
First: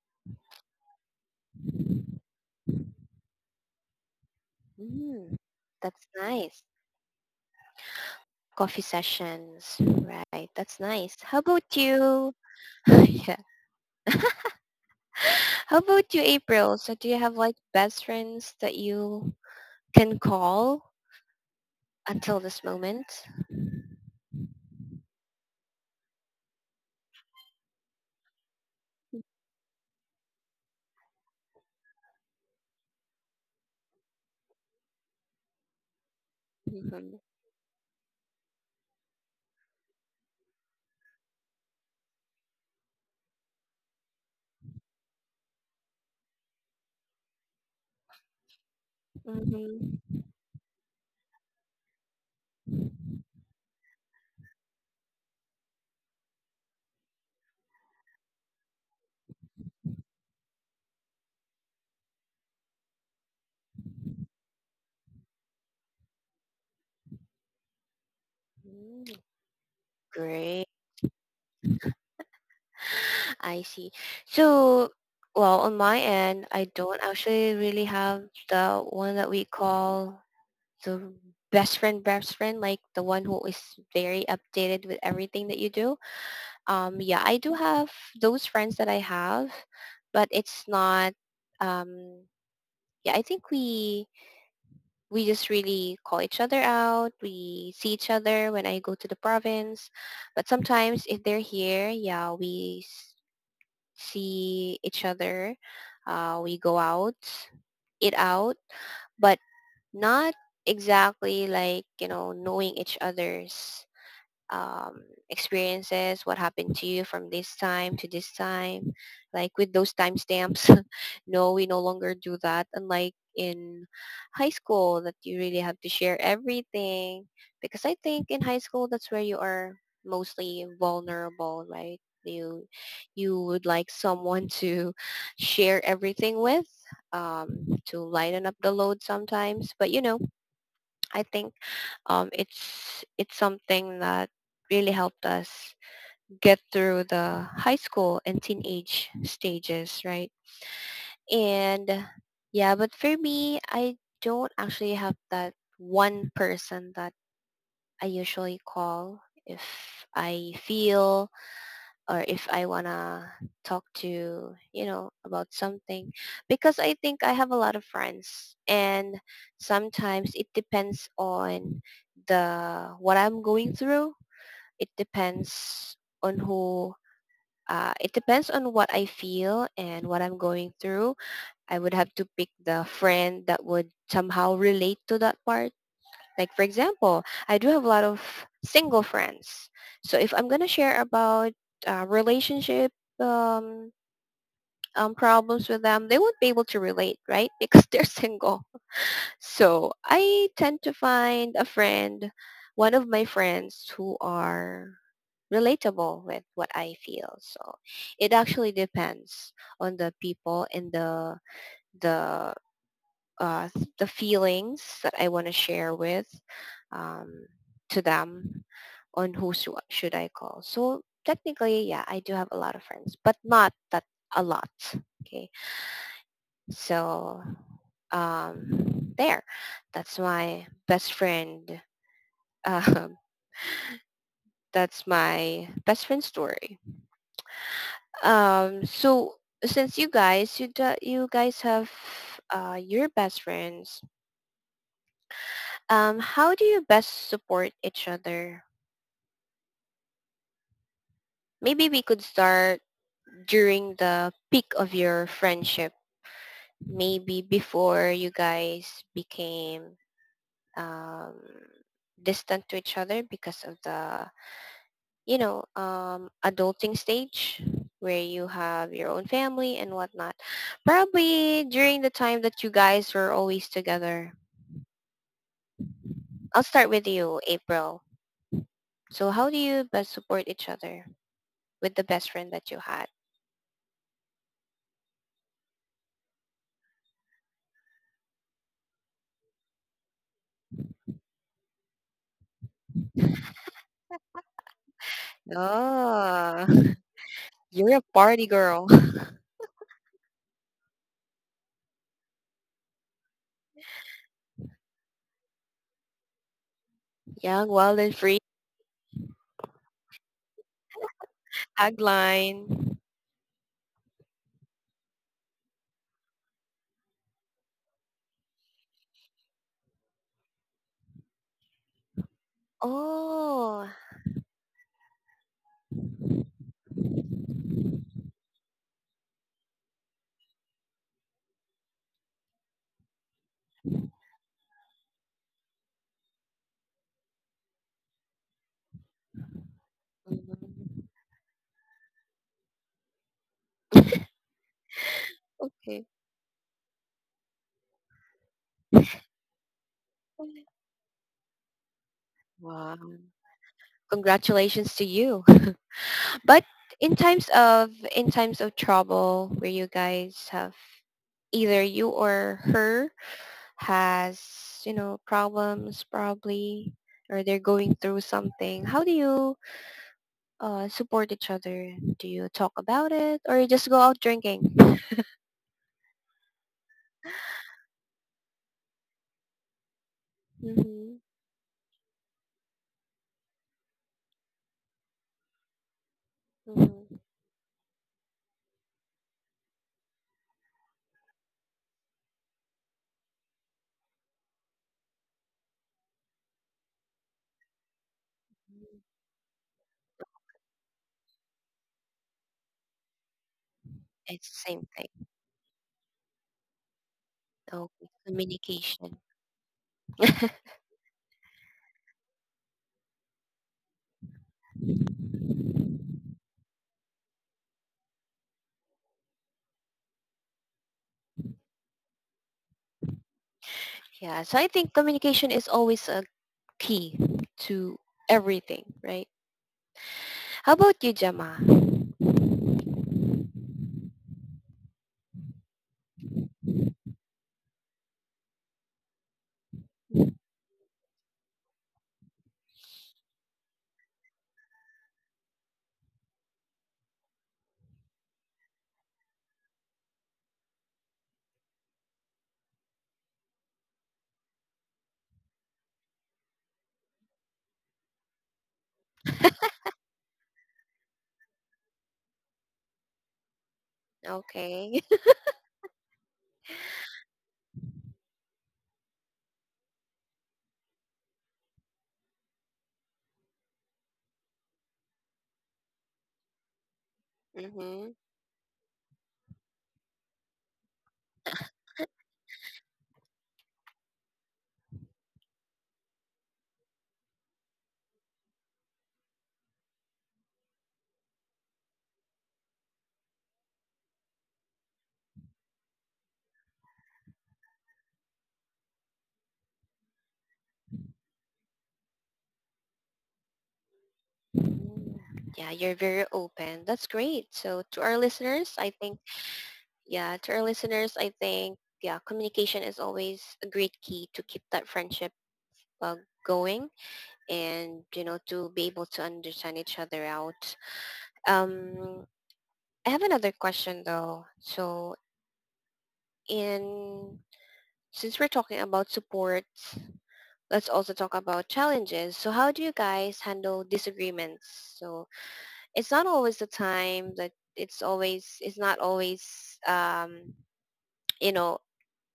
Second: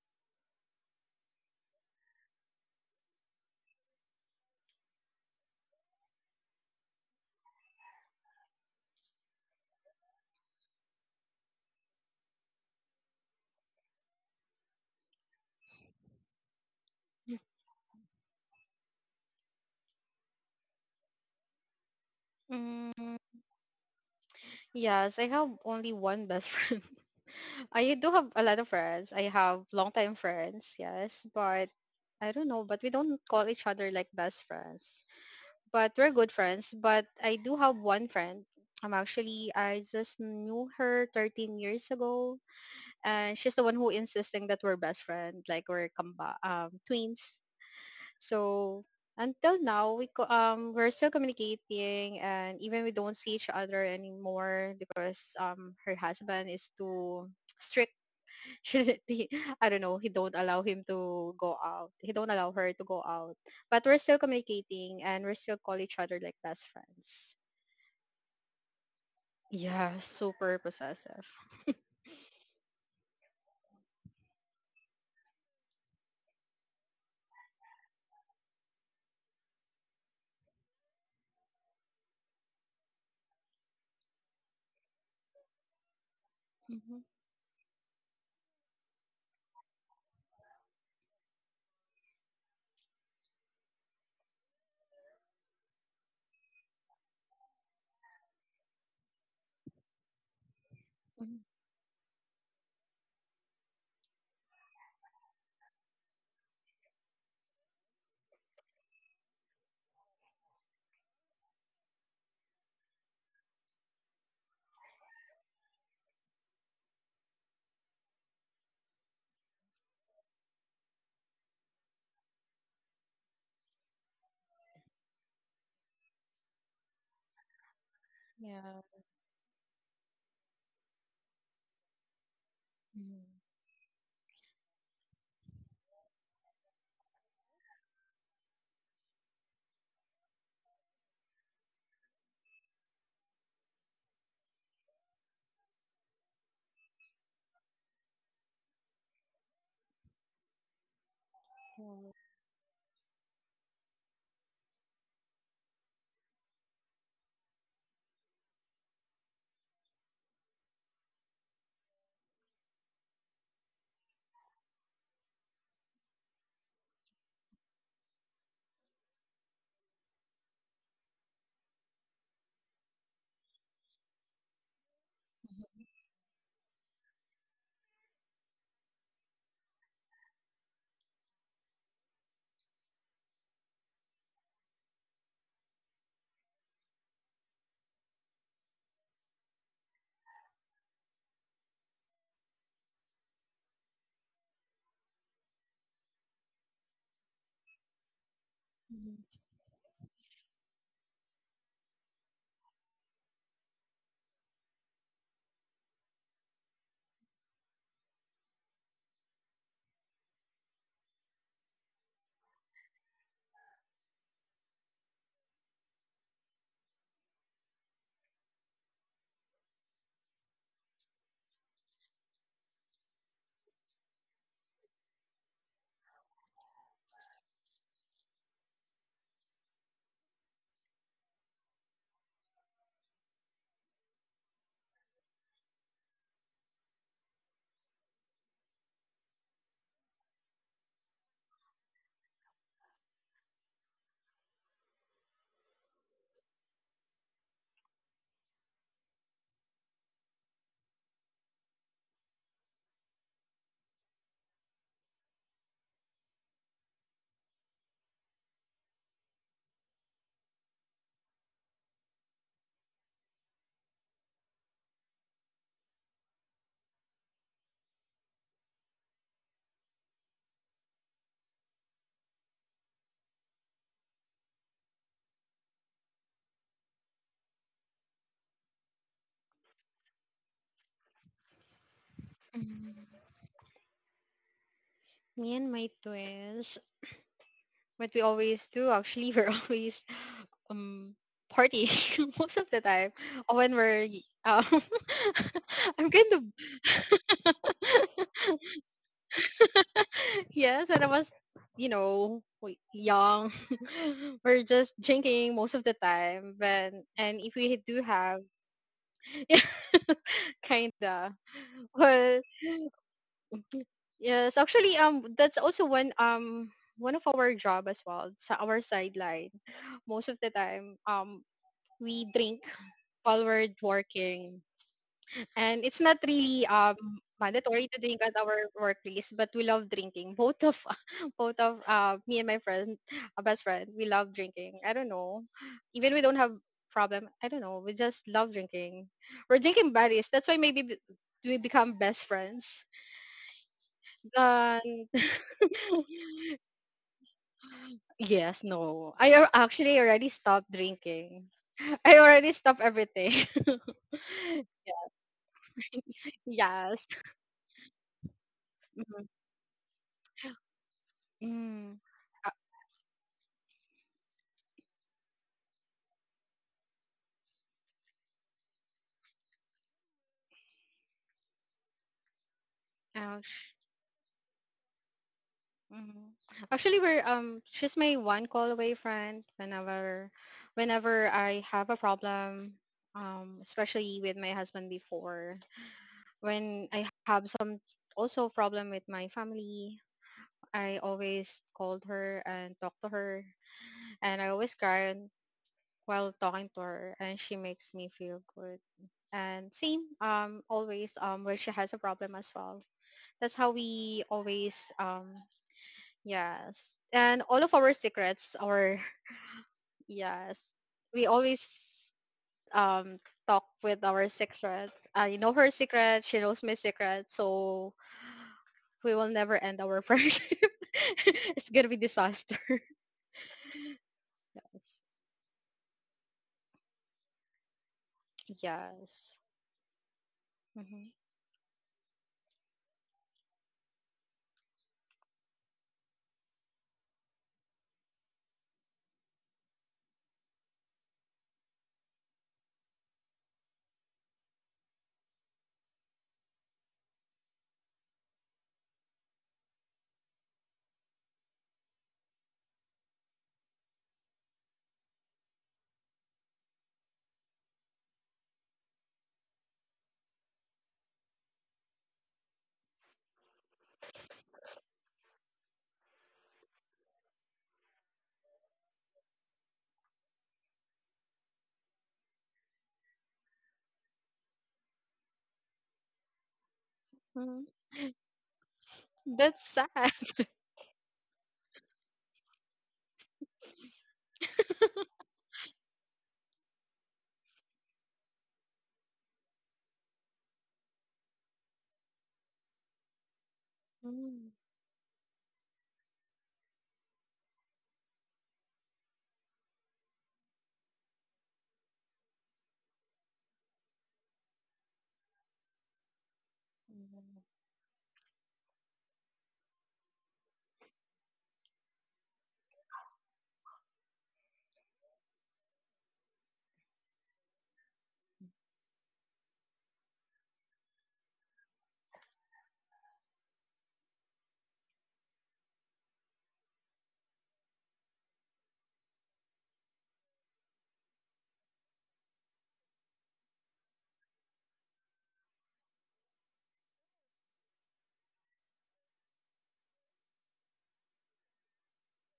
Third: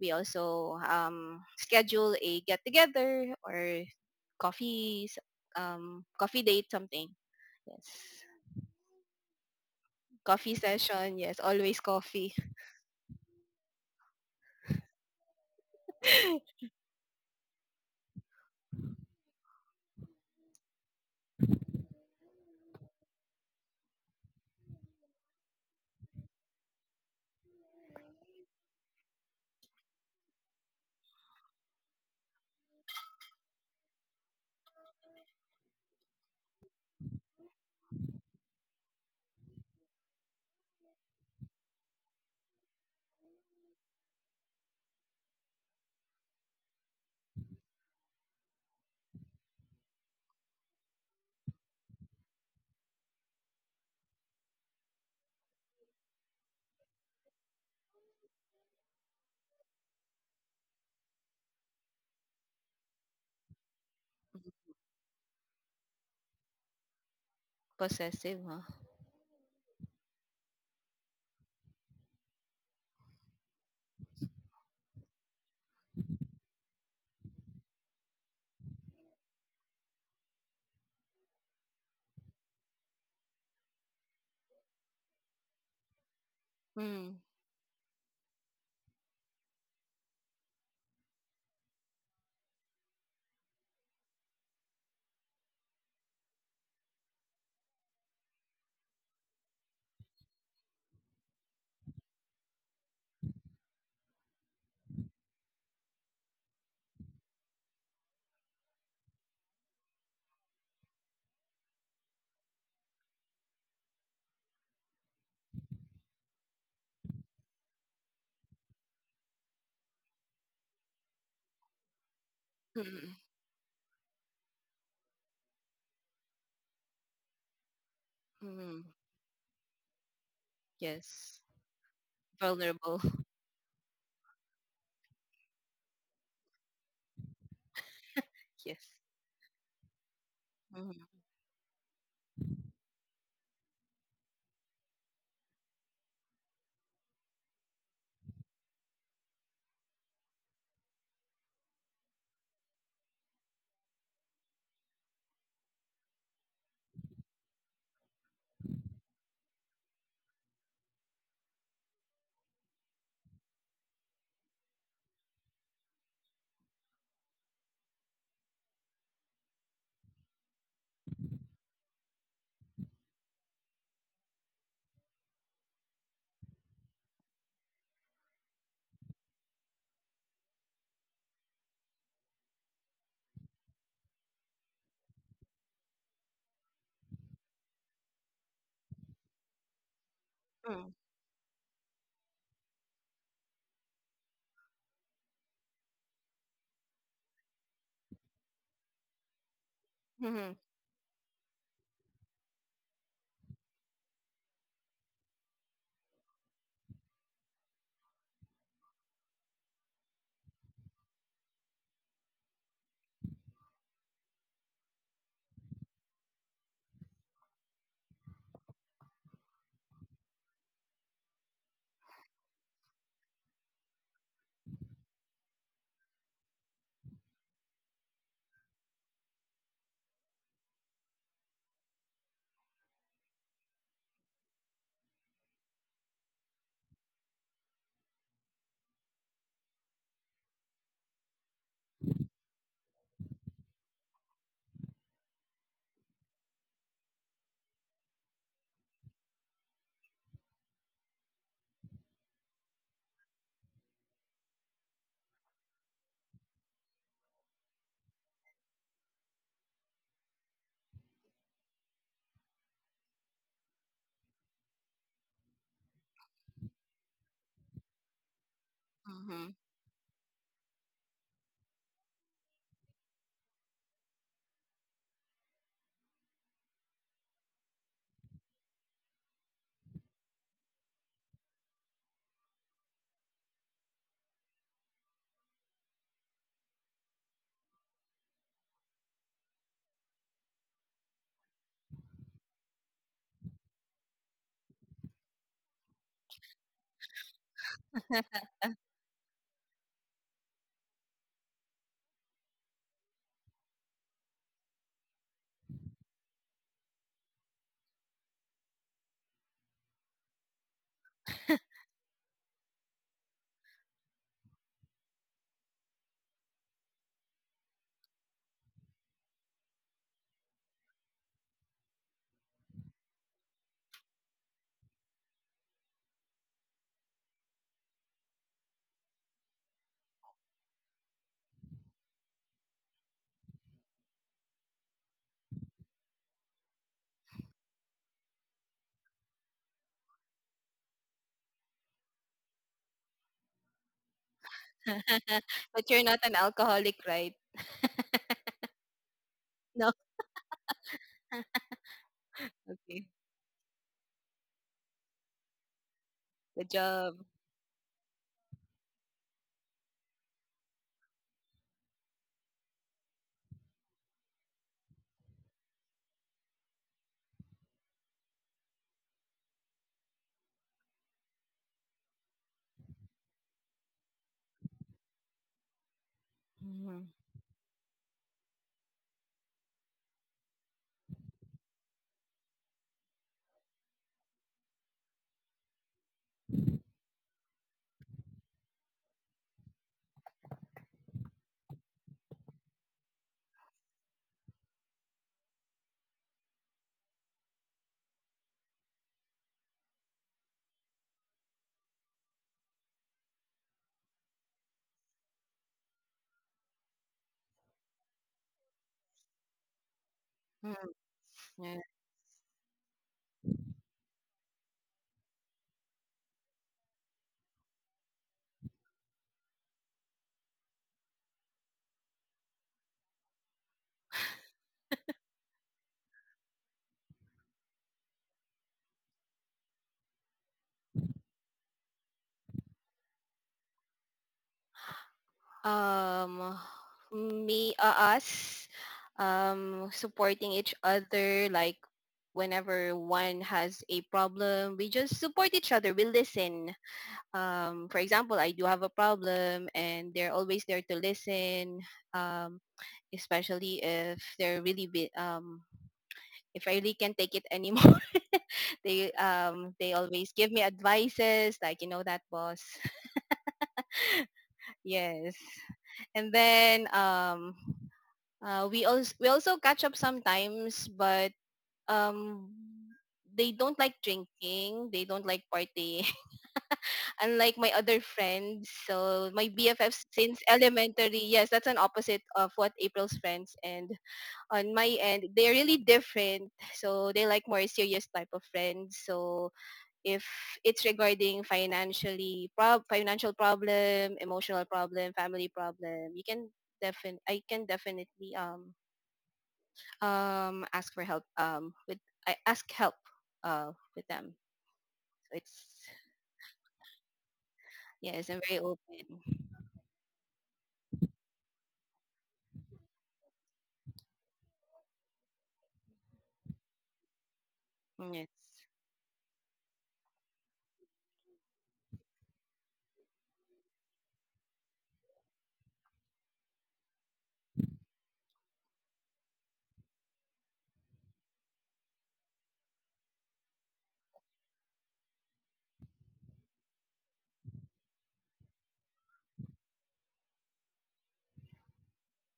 C: we also schedule a get together or coffees,
A: mm, that's
C: coffee
A: nice.
C: date, something. Yes.
A: Coffee sessions, right?
C: Coffee
A: That's nice.
C: session.
A: How
C: Yes,
A: about
C: always coffee.
A: you? *laughs* Yeah. How about you,
C: *laughs*
A: April? So do you have like best friends that you can call until this moment?
B: Mm, yes, I have only one best *laughs* friend. I do have a lot of friends. I have longtime friends, yes, but I don't know, but we don't call each other like best friends. But we're good friends. But
A: Mm-hmm.
B: I do have one friend. I'm actually, I just knew her 13 years ago. And she's the one who insisting that we're best friends, like we're twins. So until now, we
A: Mm-hmm.
B: co- um, we're still communicating, and even we don't see each other anymore because her husband is too strict. Shouldn't He- *laughs* I don't know, he don't allow him to go out. He don't allow her to go out. But we're still communicating, and we're still call each other like best friends.
C: Possessive, huh?
A: Mm-hmm.
B: Yeah, super
A: Great.
B: possessive.
A: I see. So, well, on my end, I don't actually really have the one that we call the best friend, like the one who is very updated with everything that you do.
B: Hmm.
C: Mm.
A: Yeah, I do have those friends that I have, but it's not. Um, yeah, I think we just really call each other out. We see each other when I go to the province, but sometimes if
B: Hmm.
A: they're here, yeah, we see each other. We go out, eat out, but not exactly like, knowing each other's um, experiences, what happened to you from this time to this time, like with those timestamps. *laughs* No, we no longer do that. Unlike
C: Mm.
A: in high school, that you really have to share everything, because I think in high
B: Yeah.
C: Mm.
A: school that's where you are mostly
C: Yes.
A: vulnerable, right? You
C: Vulnerable.
B: Mhm.
C: *laughs*
A: you would like someone *laughs* to share everything with, to lighten up the
C: Yes.
A: load sometimes, but you know,
C: Mm.
A: I think it's something that really helped us get through the high school and teenage stages, right? And
B: Oh,
A: yeah, but for me, I don't actually have that one person that I usually call if I feel or if I want to talk to, you know, about something. Because I think I have a lot of friends and sometimes it depends on the what I'm going through. It depends on who, it depends on what I feel and what I'm going through. I would have to pick the friend that would somehow relate to that part, like for example, I do have a lot of single friends. So if I'm gonna
C: Mm.
A: share about relationship um, problems with them, they won't be able to relate, right? *laughs* Because they're single.
B: mhm,
A: So I
C: Mm.
A: tend to find a friend, one of my friends who are relatable with what I feel. So it actually depends on the people and the uh, the feelings that I want to share with, um, to them, on should I call. So technically, yeah, I do have a lot of friends, but not that a lot. Okay, so there, that's my best friend. *laughs* Um, that's my best friend story. So since you guys, you guys have your best friends. How do you best support each other? Maybe we could start during the peak of your friendship. Maybe before you guys became um, distant to each other because of the, you know, adulting stage where you have your own
C: Hmm.
A: family and whatnot. Probably during the time that you guys were always together. I'll start with you, April. So how do you best support each other with the best friend that you had?
B: mhm. Me and my twins, what we always do actually, *laughs* we're always um party *laughs* most of the time. When we're um, *laughs* I'm kind of
A: Oh, *laughs* you're a party girl.
B: *laughs* yes, and I was young. *laughs* We're just drinking most of the time, but and if
A: Yeah,
B: we do
A: wild and
B: have,
A: free
B: *laughs* yeah, kinda. Well,
A: tagline.
B: yes, actually, that's also one of our job as well. So our sideline, most of the time, we drink while we're
A: Oh,
B: working. And it's not really mandatory to drink at our workplace, but we love drinking. Both of *laughs* both of me and my friend, a best friend, we love drinking. I don't know, even we don't have problem. I don't know. We just love drinking. We're drinking buddies. That's why maybe
A: mhm.
B: we become best friends. And
C: *laughs* But you're
A: Okay.
C: not
B: *laughs*
C: an alcoholic, right?
B: yes, no, I al-
C: No.
B: actually already stopped drinking. *laughs* I already stopped
A: Wow.
C: Okay.
B: everything. *laughs*
A: Congratulations to you. But
C: Good
B: yes.
C: job.
A: in times of
B: Mm-hmm.
A: trouble where you guys have either
B: Mm,
A: you or her has, you know, problems probably or they're going through something, how do you support each other? Do you talk about it or you
B: ouch.
A: just go out drinking?
B: Mhm. Actually,
C: Mm-hmm.
B: we're she's my one call away friend whenever
A: Hmm.
B: I have a problem, especially with my husband before. When
A: Hmm.
B: I have some also problem with my family, I always called her and talked to her, and I always cry while talking to her, and she makes me feel good. And same, always where she has a problem as well. That's how we
A: It's the
B: always
A: same.
B: um Yes. And all of our
A: Okay,
B: secrets, our
A: communication.
B: *laughs* yes.
A: *laughs*
C: Mm-hmm.
B: We always um talk with our secrets. I know her secret, she knows my secret, so we will never end our *laughs* friendship. *laughs* It's gonna be disaster.
A: Yeah, so I
B: Yes.
A: think communication is always a key to everything, right?
B: Yes.
A: How about
B: Mhm.
A: you, Jama?
C: um me us supporting each other, like whenever one has a problem, we just support each other, we listen. For example, I do have a problem and they're always there to listen. um Especially if they're really if I really can't take it anymore. *laughs* They always give me advices, like, you know, that boss. *laughs*
A: Okay.
C: Yes. And then we also catch up sometimes, but um, they don't like drinking. They don't like partying. *laughs* Unlike
A: *laughs*
B: Mhm.
C: my other
A: Mm-hmm.
C: friends, so my
B: That's
C: BFFs
B: sad.
C: since elementary, yes, that's an opposite of what April's friends. And on my end, they're really different. So they like more serious type of friends. So if it's regarding financial problem,
B: Mm,
C: emotional problem, family problem, you can defin I can definitely ask for help with I ask help with them. So it's
A: Yeah, you're very open. That's great. So to our
C: yes, I'm very
A: listeners, I think,
C: open.
A: yeah, to our listeners, I think, yeah, communication is always a great key to keep that friendship uh, going and,
C: Mm,
A: you
C: yes.
A: know, to be able to understand each other out. Um, I have another question though. So and since we're talking about supports, let's also talk about challenges. So how do you guys handle disagreements? So it's not always you know,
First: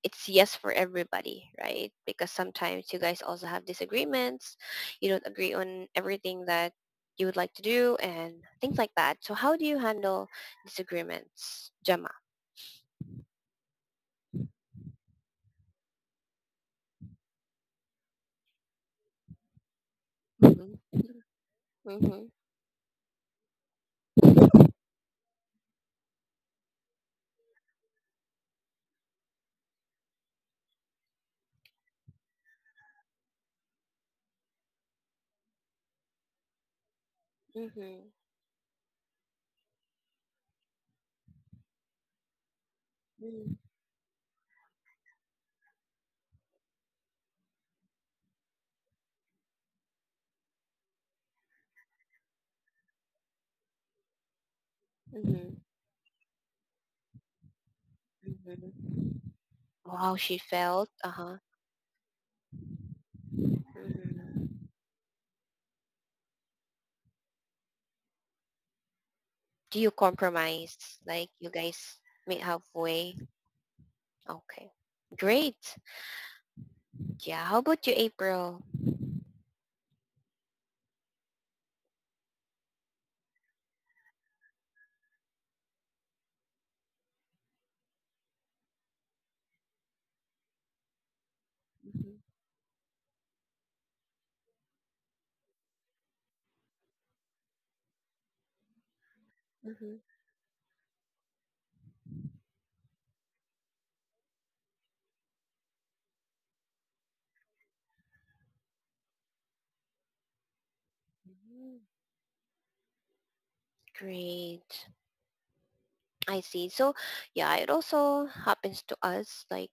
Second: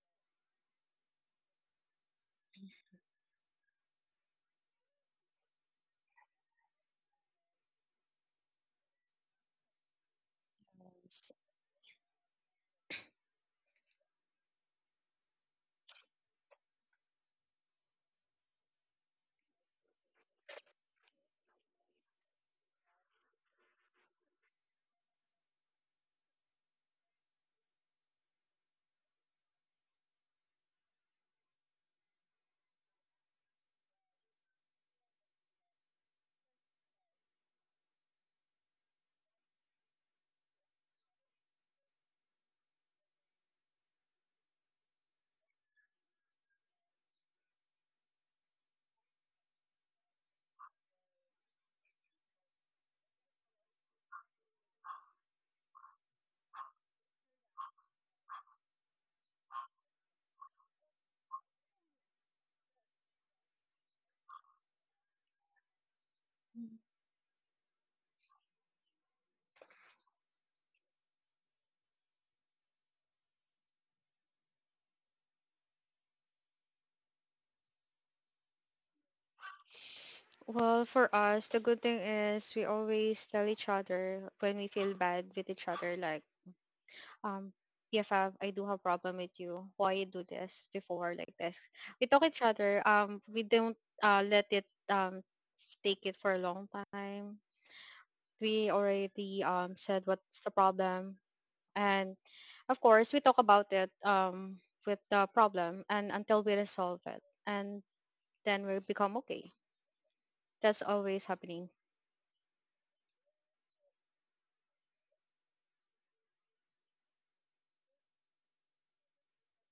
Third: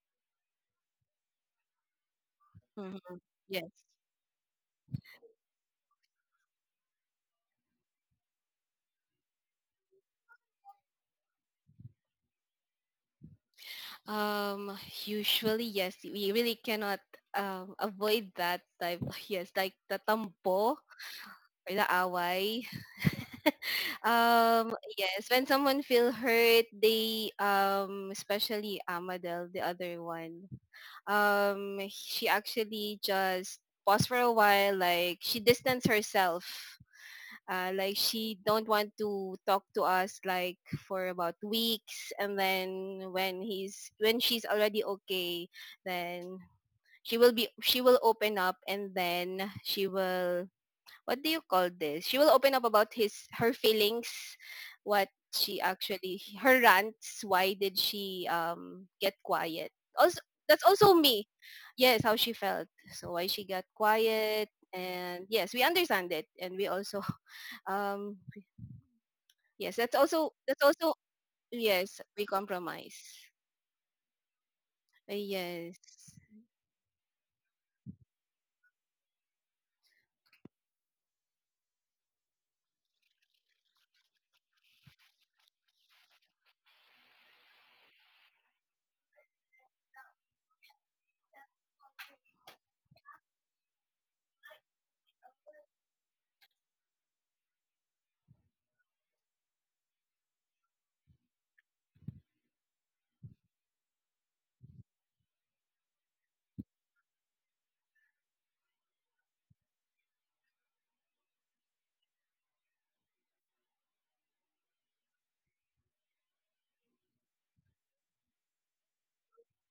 A: it's yes for everybody, right? Because sometimes you
C: Mhm.
A: guys also have
C: Yes.
A: disagreements. You don't agree on everything that you would like to do and things like that. So how do you handle
B: yes.
A: disagreements, Gemma?
C: Um usually, yes, we really cannot avoid that type, *laughs* yes, like the tambo
A: Hmm.
C: or the away. *laughs*
A: Hmm.
C: Yes, when someone feel hurt, they especially Amadel, the other one, she actually just paused for a while, like she distanced herself, like she don't want to talk to us, like for about weeks, and then when
A: Hmm.
C: he's when she's already okay, then she will open up, and then she will, what do you call this? She will open up about his her feelings, what
A: Mhm.
C: she actually, her rants, why did she get
A: Mhm.
C: quiet?
A: Oh, how
C: Also,
A: she
C: that's
A: felt.
C: also me.
A: Uh-huh.
C: Yes, how she felt. So why she got quiet,
A: Mhm.
C: and yes, we understand it, and we
B: Mm.
C: also *laughs* um yes,
A: Do you
C: that's also
A: compromise? Like you guys
C: yes, we
A: meet
C: compromise.
A: halfway? Okay. Great.
C: Yes.
A: Yeah, how about you, April?
B: Well, for us, the good thing is we always tell each other when we feel bad with each other, like, um, BFF, I do have problem with you. Why you do this before like this? We
A: Mhm.
B: talk each other. We don't, let it, take it for a long time. We already,
A: Mhm.
B: said what's the problem. And of course, we talk about it, with the problem, and until we resolve it. And then we become okay. That's always happening.
A: Mm. Great. I see. So, yeah, it also happens to us. Like,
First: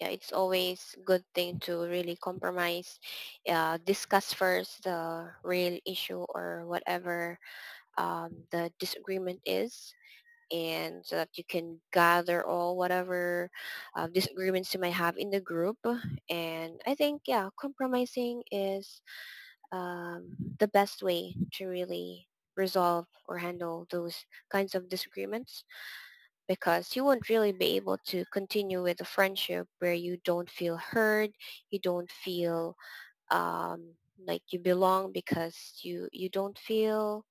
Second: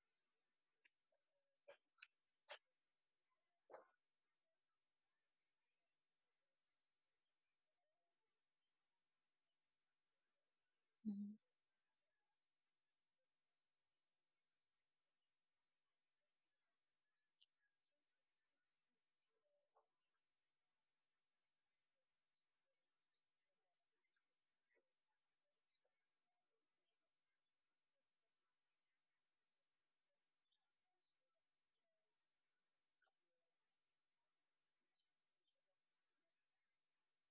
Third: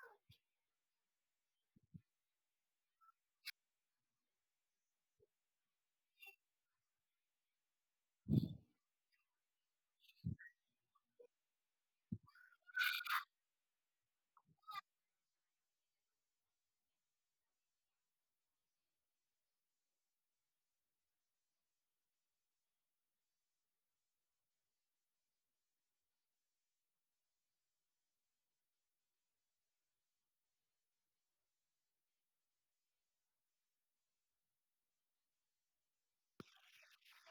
A: yeah, it's always good thing to really compromise, discuss first the real issue or whatever the disagreement is, and so
B: Mhm.
A: that you can gather all whatever disagreements you might have in the group. And I think, yeah, compromising is the best way to really resolve or handle those kinds of disagreements, because you won't really be able to continue with a friendship where you don't feel heard, you don't feel um, like you belong, because you don't feel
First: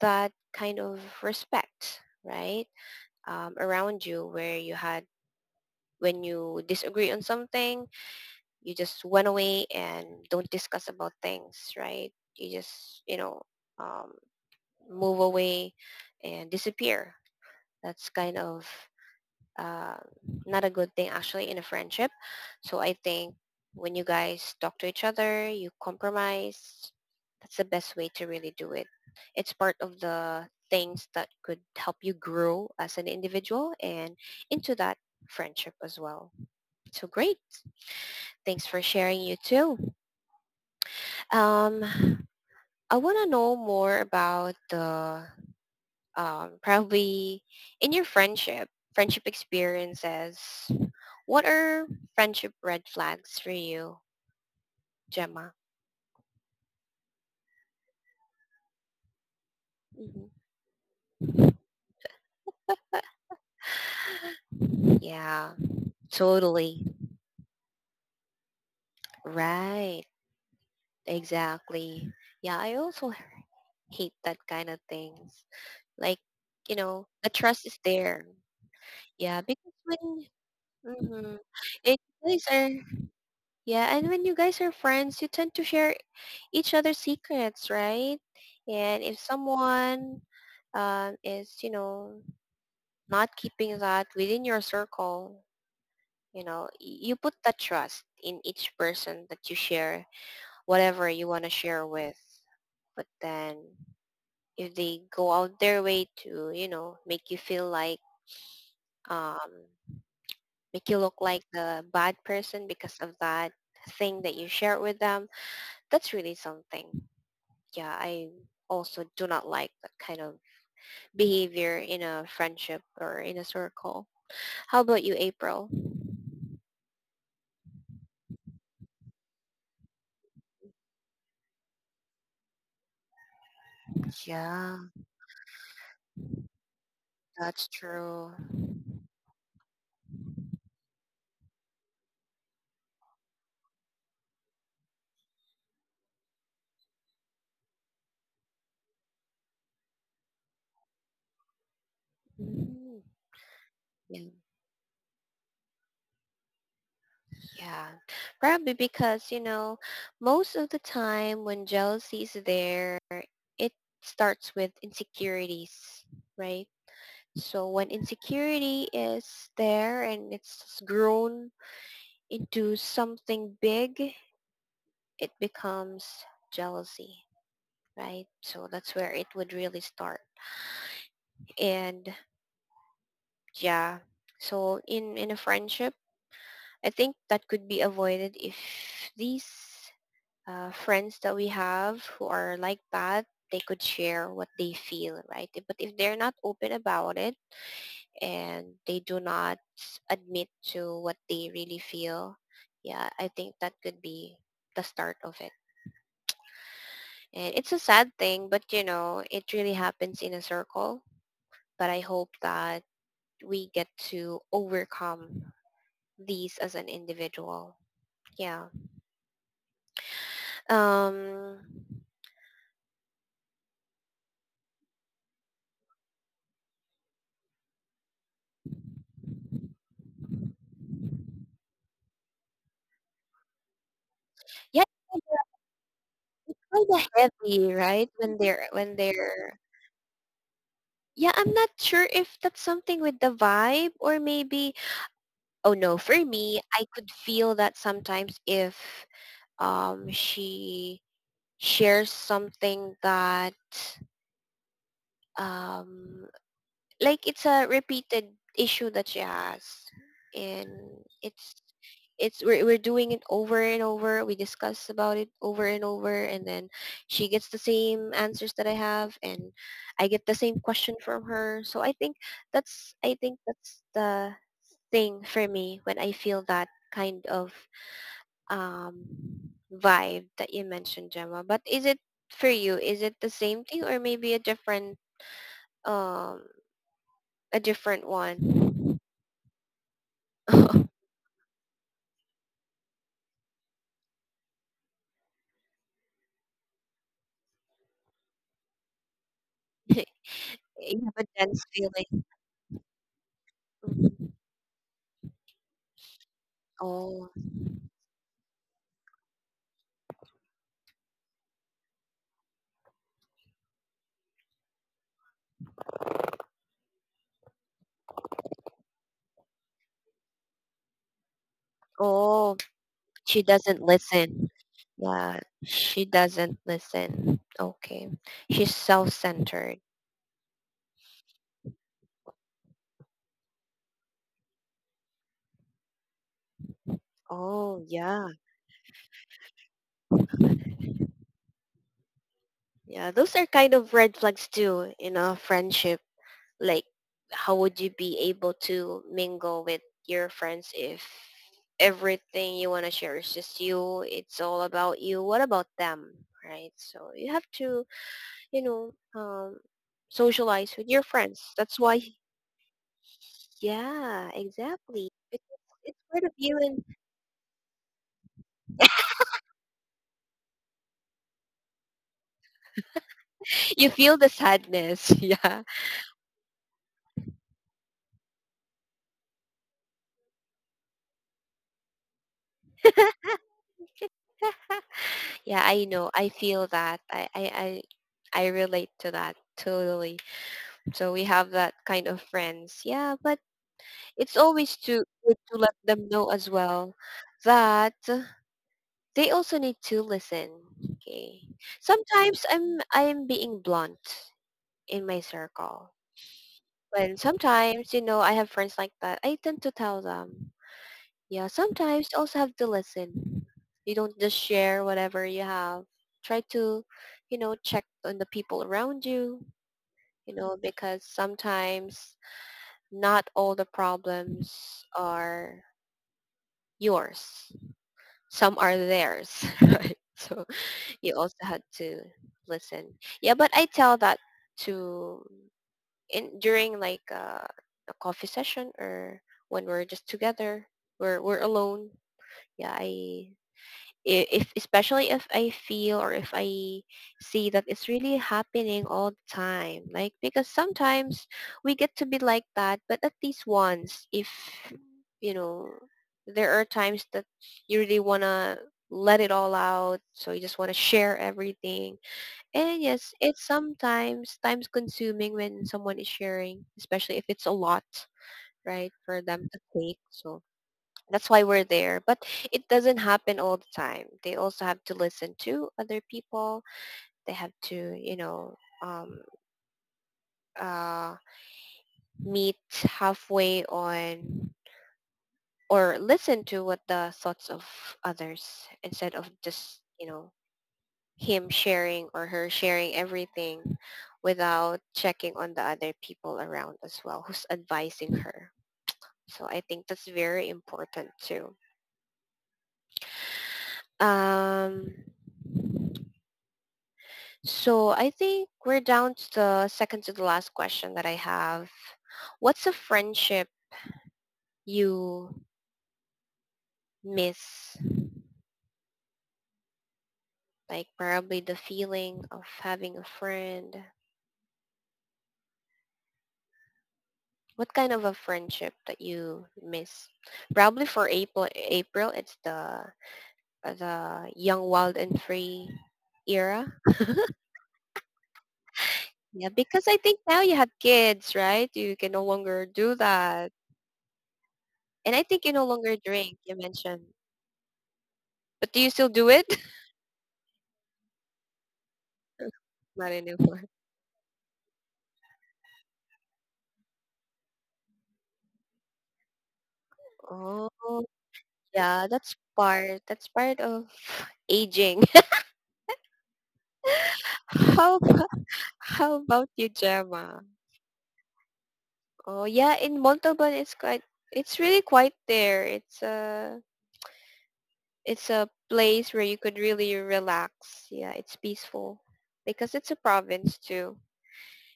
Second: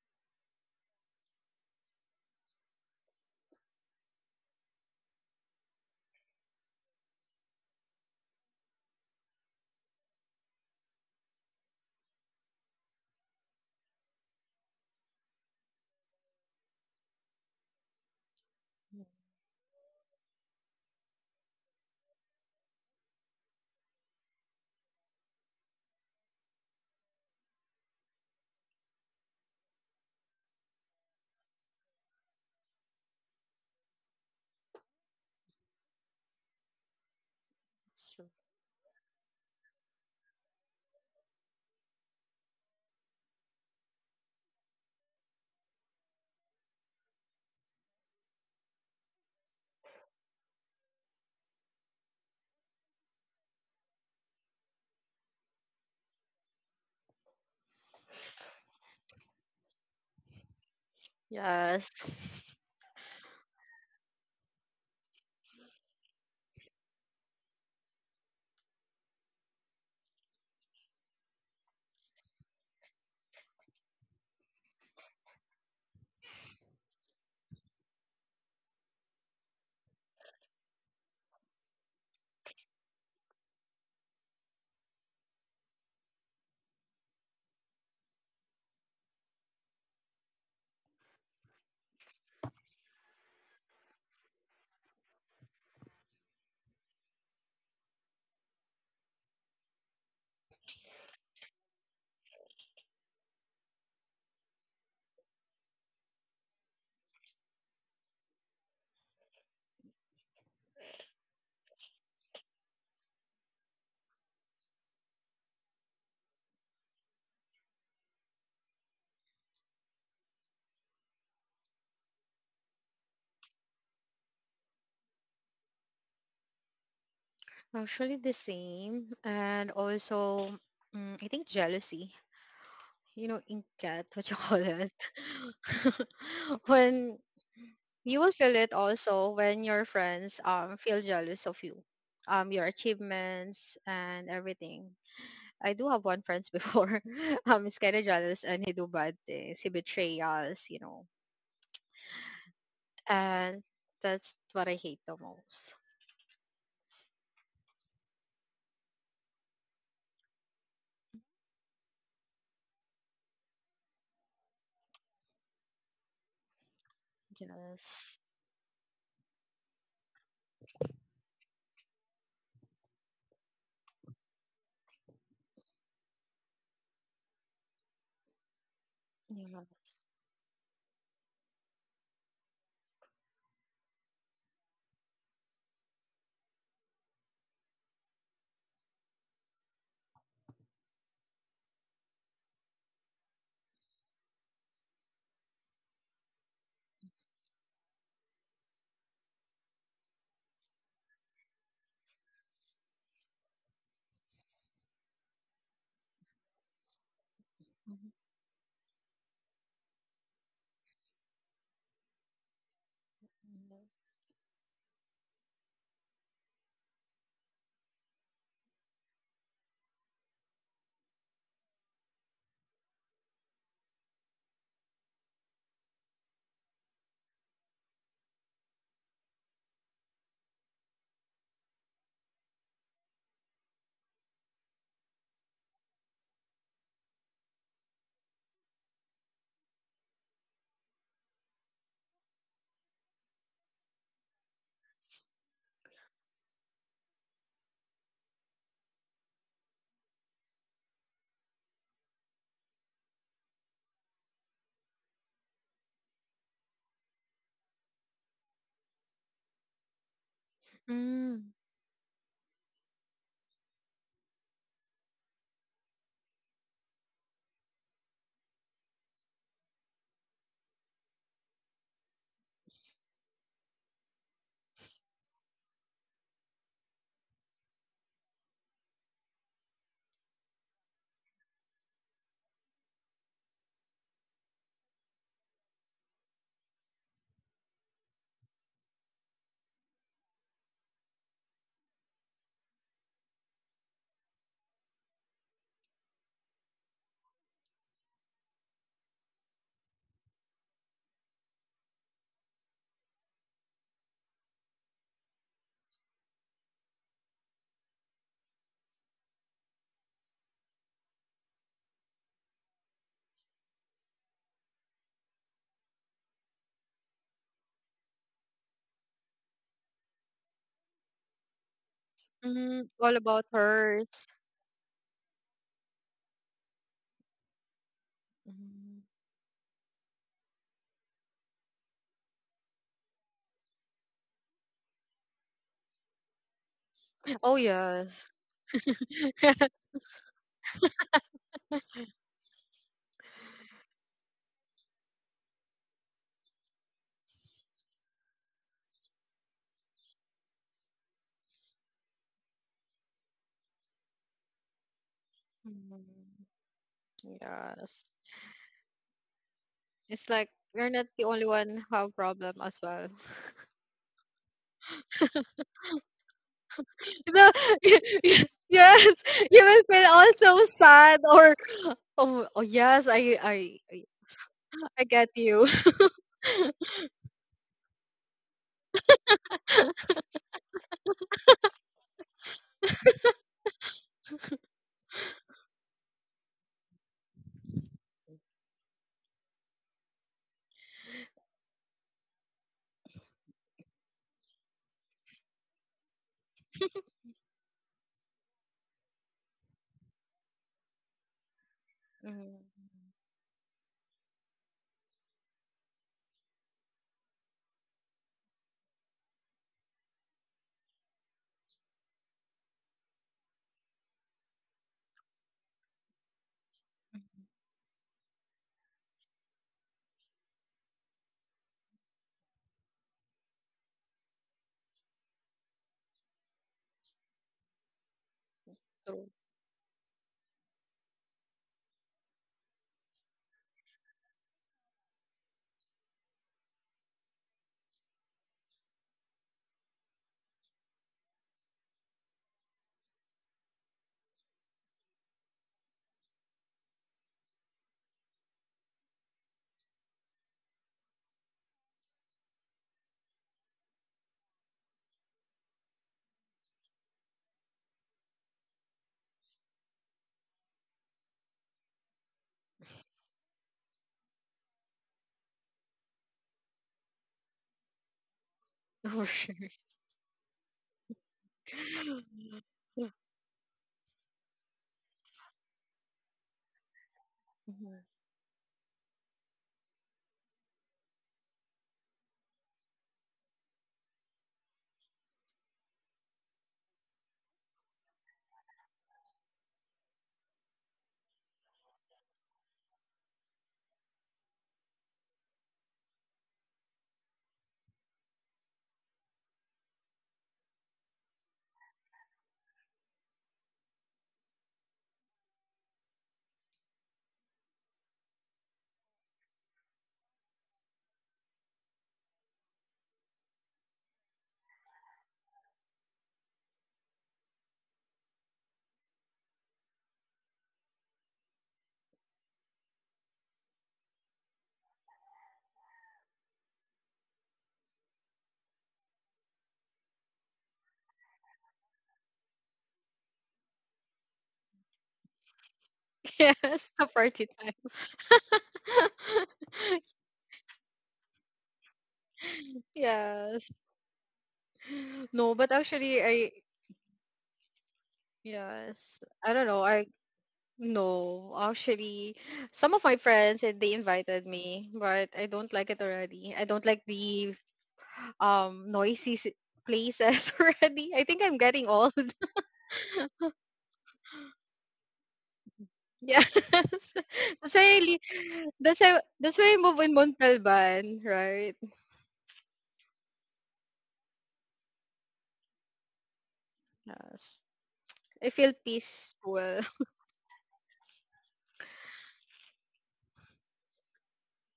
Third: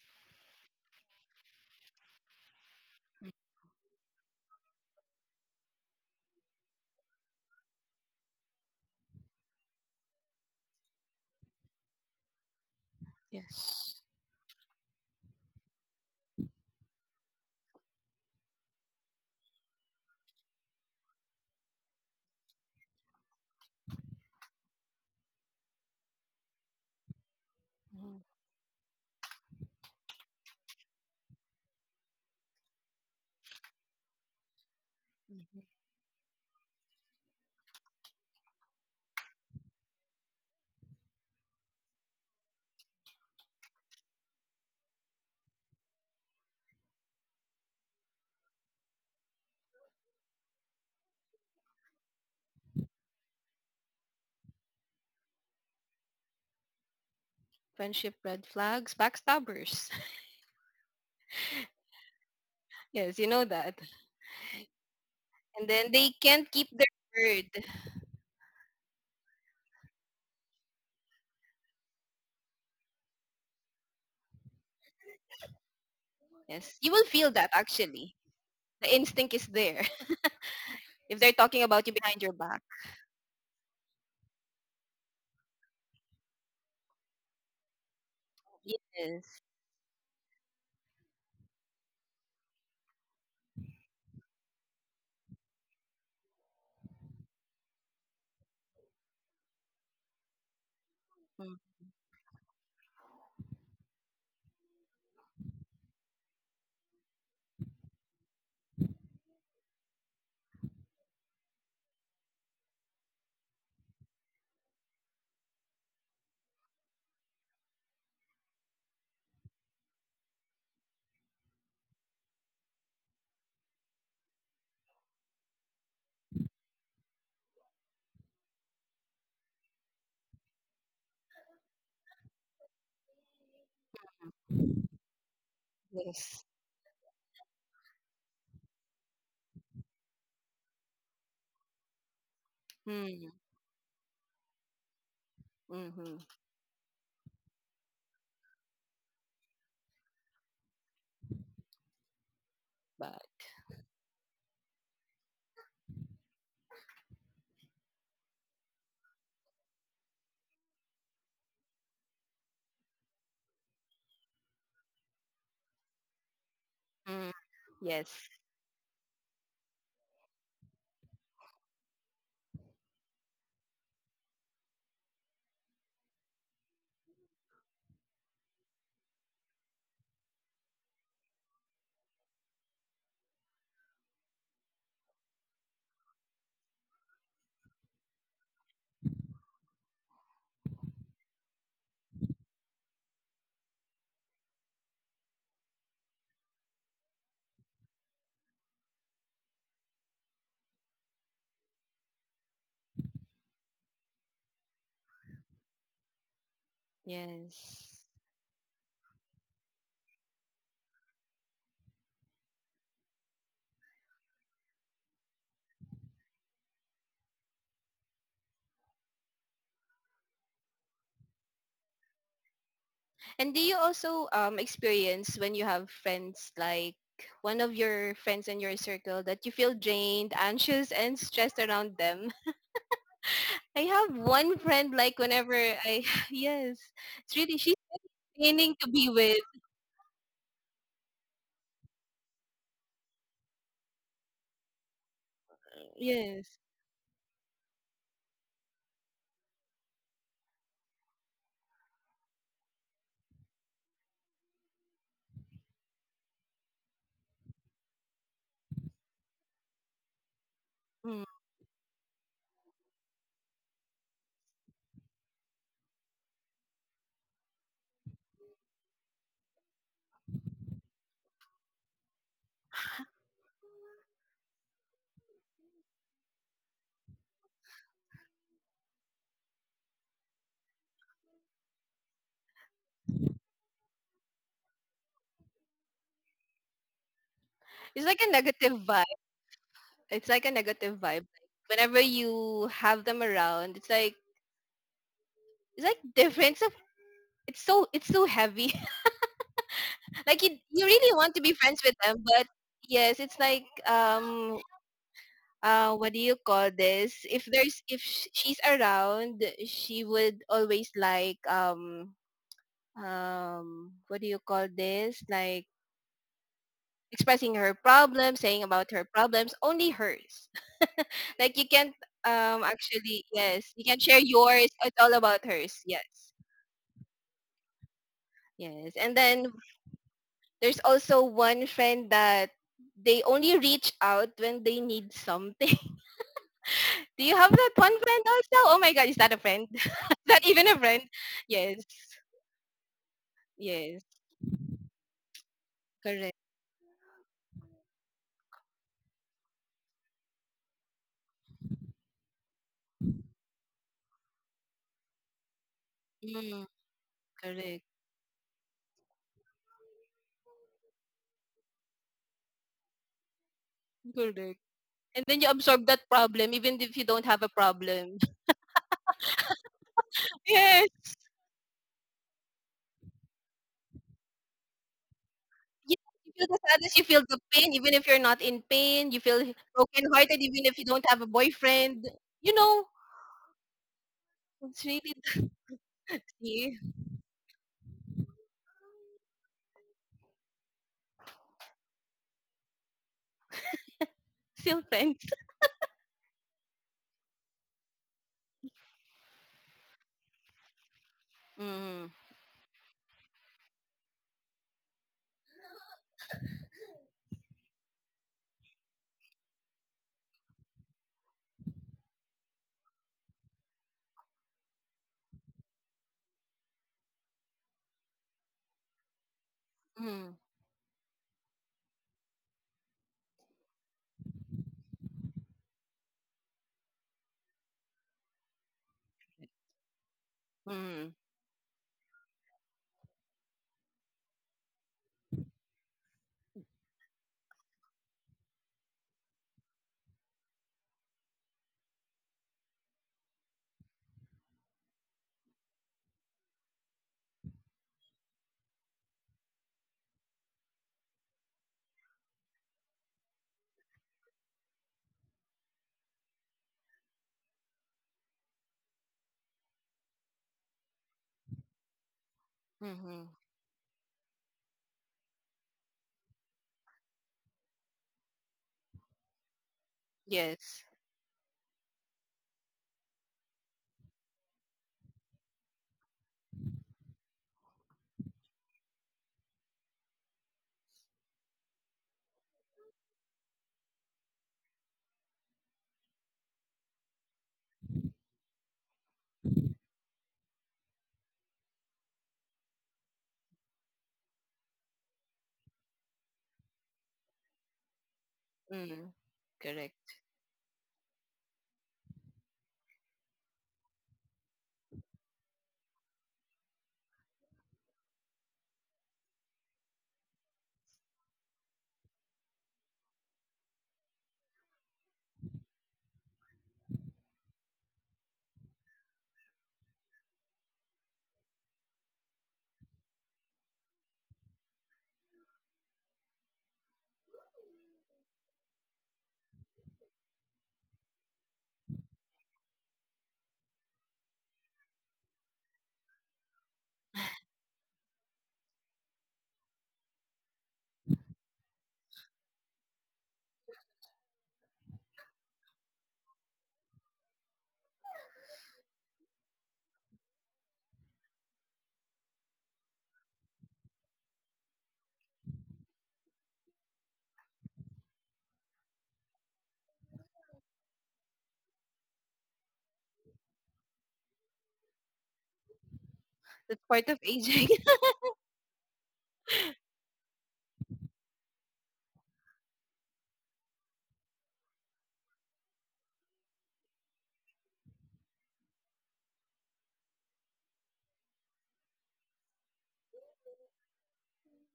A: that kind of respect, right? Around you where you had, when you disagree on something, you just went away and don't discuss about things, right? you just you know
C: Yes.
A: um, move away and disappear. That's kind of
B: Yeah,
A: uh, not a good thing actually in a friendship. So I think when you guys talk to each other, you compromise. That's the best way
C: Mhm,
A: to really do it. It's part of the things that could help you grow as an individual and into that
C: mhm.
A: friendship as well. So great.
B: that's true.
A: Thanks for sharing you too. Um, I want to know more about the probably in your friendship experiences. What are friendship red flags for you, Gemma?
C: Friendship red flags, backstabbers. *laughs*
A: Hmm.
B: Yes.
C: Yes, you know that.
A: Yeah,
C: And then they can't keep
A: totally.
C: their word.
A: Right. Exactly. Yeah, I also hate that kind of things. Like,
C: Yes.
A: you
C: You will
A: know, the
C: feel that
A: trust is
C: actually.
A: there.
C: The instinct
A: Yeah,
C: is
A: because
C: there. *laughs*
A: when,
C: If they're
A: mm-hmm,
C: talking about you
A: it,
C: behind
A: you
C: your
A: guys
C: back.
A: are yeah, and when you guys are friends, you tend to share each other's secrets, right? And if
C: Yes.
A: someone is, you know, not keeping that within your circle, you know you put the trust in each person that you share whatever you want to
C: Mm,
A: share with, but then if they go out their way to, you know, make you feel like, um make you look like the bad person because of that thing that you shared with them, that's really something. Yeah, I also do not like that kind of behavior in a friendship or in a circle. How about you, April?
B: *laughs* Actually the same. And also, I think jealousy. You know, ink cat, what you call
A: Yeah,
B: it. *laughs*
C: yes.
B: When
A: that's
B: you
A: true.
B: will feel it also when your friends feel jealous of you, your
C: Mm,
B: achievements and everything. I do have one
C: mm-hmm.
B: friends before. *laughs* He's kind of jealous and he do bad things. He betrayals
A: Mm,
C: But
B: and
A: yeah.
B: that's what I hate the most.
A: Yeah, probably because, you know, most of the time when jealousy is there, it starts with insecurities, right?
C: mm,
A: So when
C: yes.
B: Jealous,
A: insecurity is there and it's grown into something big, it becomes jealousy, right? So that's where it would really
B: jealous.
A: start. And yeah, so in a friendship, I think that could be avoided if these friends that we have who are like that, they could share what they feel, right? But if they're not open about it and they do not admit to what they really feel, yeah, I think that could be the start of it. And it's a
B: Mhm.
A: sad
C: Yes.
A: thing, but you know, it really happens in a circle. But I hope that we get to overcome these as an individual. Yeah. Um
C: And do you also experience, when you have friends, like one of your friends in your circle, that you feel drained, anxious, and stressed around them? *laughs* I have one
A: yeah,
C: friend, like
A: it's
C: whenever I *laughs* yes,
A: kind of
C: it's really,
A: heavy,
C: she's
A: right? When
C: draining to be with.
A: they're. Yeah, I'm not sure if that's something with the vibe or maybe. Oh no, for
C: Yes.
A: me, I could feel that sometimes if she shares something that um like it's a repeated issue that she has, and
C: Mm.
B: Mm,
A: it's we're doing it over and over, we discuss about it over and over, and then she gets the same answers that I have, and I get the same question from her. So I think that's I think that's the thing for me when I feel that kind of um vibe that you mentioned, Gemma. But is it for you, is it the same thing or maybe um a different
C: It's like a negative
A: one?
C: vibe It's like a negative vibe.
A: *laughs*
C: Like, whenever you have them around, it's like, different. So it's so heavy. *laughs* Like, you
A: You have
C: really want
A: a
C: to be
A: dense
C: friends with them,
A: feeling.
C: but yes, it's like,
A: Mhm.
C: what do you call this?
A: Oh,
C: If she's around, she would always like, what do you call this? Like, expressing her problems, saying about her problems, only hers. Like, you can't,
A: oh,
B: all
C: actually
A: she
B: about
C: yes,
A: doesn't
C: you can
B: hers.
C: share
A: listen.
C: yours. It's all
A: Yeah,
C: about hers.
A: she
C: Yes.
A: doesn't listen. Okay. She's
C: Yes.
B: Mm.
C: And then
A: self-centered.
C: there's also one friend that, they only reach out when they need something. *laughs* Do you have
B: Oh
C: that
A: Oh,
C: one friend
A: yeah.
B: yes.
C: also? Oh my god, is that a friend? *laughs* Is that even a friend? Yes.
A: Yeah, those are kind of red
C: Yes.
A: flags too in a friendship.
C: Correct.
A: Like, how would you be able to mingle with your friends if everything you want to share is just you? It's all about you. What about them?
B: Mm.
C: Mm,
A: Right? So you have
C: correct.
A: to,
B: Yes.
A: you know, um,
B: It's like
A: socialize with
B: you're
A: your
B: not the only
A: friends. That's
B: one who
A: why,
B: have problem as well.
A: yeah,
C: Correct.
A: exactly.
C: And then
A: Because
C: you absorb
A: it's
C: that
A: part of
C: problem
A: you
C: even
A: and
C: if you don't
B: *laughs*
C: have a
B: The,
C: problem.
B: *laughs* yes, you will feel
C: *laughs*
B: also
C: Yes.
B: sad, or oh, oh yes, I I
A: you
B: I
A: feel the
B: I
A: sadness. *laughs*
B: get
A: Yeah.
B: you. *laughs*
C: Yeah, you feel the sadness, you feel the pain even if you're not in pain, you feel brokenhearted even if you don't have a boyfriend. You know, it's
A: *laughs*
C: really
A: Yeah, I know. I feel
C: daddy.
A: that. I relate to that totally. So we have that kind of friends. Yeah, but it's
C: Still
A: always
C: friends.
A: good to let them know as well that they also need to listen. Okay.
C: Mm,
A: Sometimes
B: Mhm.
A: I'm being blunt in my circle. Well, sometimes, you know, I have friends like that. I tend to tell them. Yeah, sometimes you also have to listen. You don't just share whatever you have. Try to, you know, check on the people around you,
C: mm,
A: you know, because sometimes not all the problems are yours. Some are
B: True.
A: theirs. *laughs* So
C: mm,
A: you also had to listen. Yeah, but I tell that to in during like a coffee session or when we're just together, we're alone. Yeah, I if especially if I feel or if I see that it's really happening all the time. Like because sometimes we get to be like that, but at least once if you know there are times that you really want to let it all out so you just want to share everything and yes,
C: mm,
A: it's sometimes times consuming when someone is sharing, especially if it's a lot, right, for
B: For
A: them
B: sure.
A: to take. So
C: yes.
A: that's why we're there. But it doesn't
B: *laughs*
A: happen all the time. They also have to listen to other people. They have to, you know, um, uh, meet halfway on or listen to what the thoughts of others instead of just, you know, him sharing or her sharing everything without checking on the other people around as well who's advising her.
C: Mm,
A: So I think that's
C: correct.
A: very important too. Um, so I think we're down to the second to the last question that I have. What's a friendship you miss? Like probably the feeling of having a friend. What kind of a friendship that you miss? Probably for April, April it's the young, wild, and free era.
B: Yes, *laughs* a party time.
A: Yeah, because I
B: *laughs*
A: think now you have kids, right? You can no longer do that.
B: Yes.
A: And I think you
B: No,
A: no
B: but
A: longer
B: actually
A: drink,
B: I.
A: you mentioned. But do you
B: Yes.
A: still do it?
B: I
A: *laughs*
B: don't know. I No, actually, some of my
A: Not
B: friends,
A: anymore.
B: they invited me, but I don't like it already. I don't like the noisy places *laughs*
A: Oh,
B: already. I think I'm getting
A: yeah,
B: old.
A: that's
B: *laughs*
A: part. That's part of *laughs* aging.
B: Yes.
C: That's part of
B: *laughs*
C: aging.
B: That's
A: *laughs*
B: why
A: How
B: I
C: *laughs*
B: li- that's
A: how
B: why
A: about
B: that's
A: you,
B: why I move in
A: Gemma?
B: Montalban, right?
A: Oh yeah, in Montalban it's quite it's really quite there.
B: Yes.
A: It's a
B: I feel
A: place where you could
B: peaceful.
A: really
B: *laughs*
A: relax. Yeah, it's peaceful because it's a province too.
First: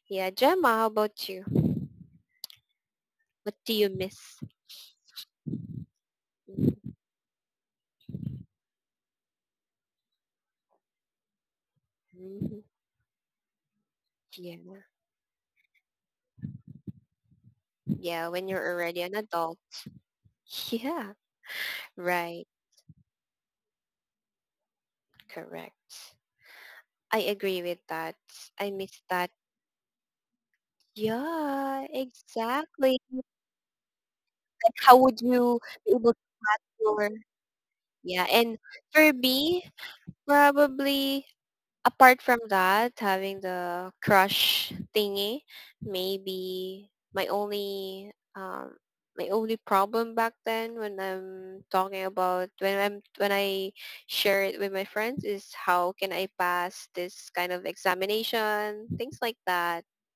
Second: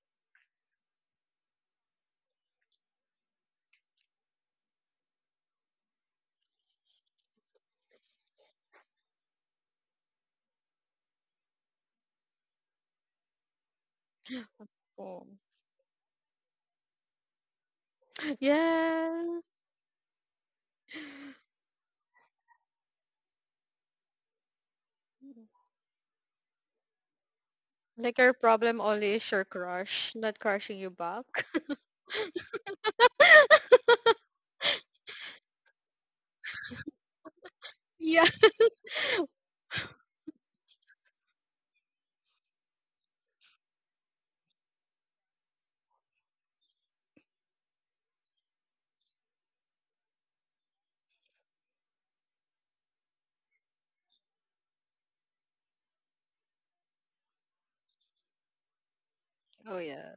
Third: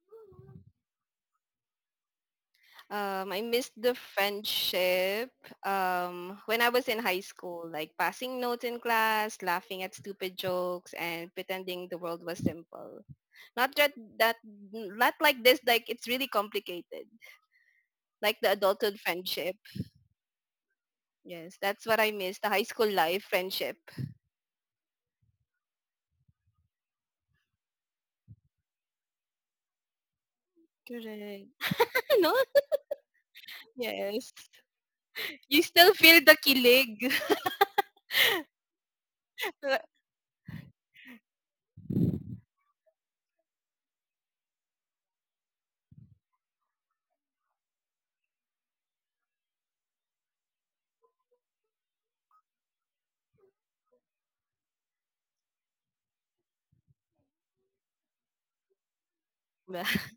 A: Yeah, Gemma, how about you?
C: I
A: What
C: missed
A: do you
C: the
A: miss?
C: friendship. When I was in high school, like passing notes in class, laughing at stupid jokes, and pretending the world was
A: Mhm.
C: simple. Not that,
A: Yeah,
C: not
B: Oh.
C: like this. Like, it's really complicated.
A: yeah,
C: Like
A: when
C: the
A: you're
C: adulthood
A: already an
B: Yes.
C: friendship.
A: adult. *laughs* Yeah,
C: Yes, that's what I miss.
A: right,
C: The high school life friendship.
A: correct. I agree with that.
B: Like your
A: I
B: problem
A: miss
B: only is
A: that.
B: your crush, not crushing you back.
C: Correct.
B: *laughs*
A: Yeah,
C: *laughs* No.
A: exactly.
C: Yes.
A: Like, how would you
C: You
A: be
C: still
A: able
C: feel
A: to
C: the
A: pass your?
C: kilig.
B: Yeah.
A: Yeah, and for me,
C: *laughs*
A: probably Apart from that, having the crush thingy, maybe my only problem back then when I'm talking about when I share it with my friends is how can I pass this kind of examination, things like
B: Oh
A: that.
C: Ba-
B: yeah.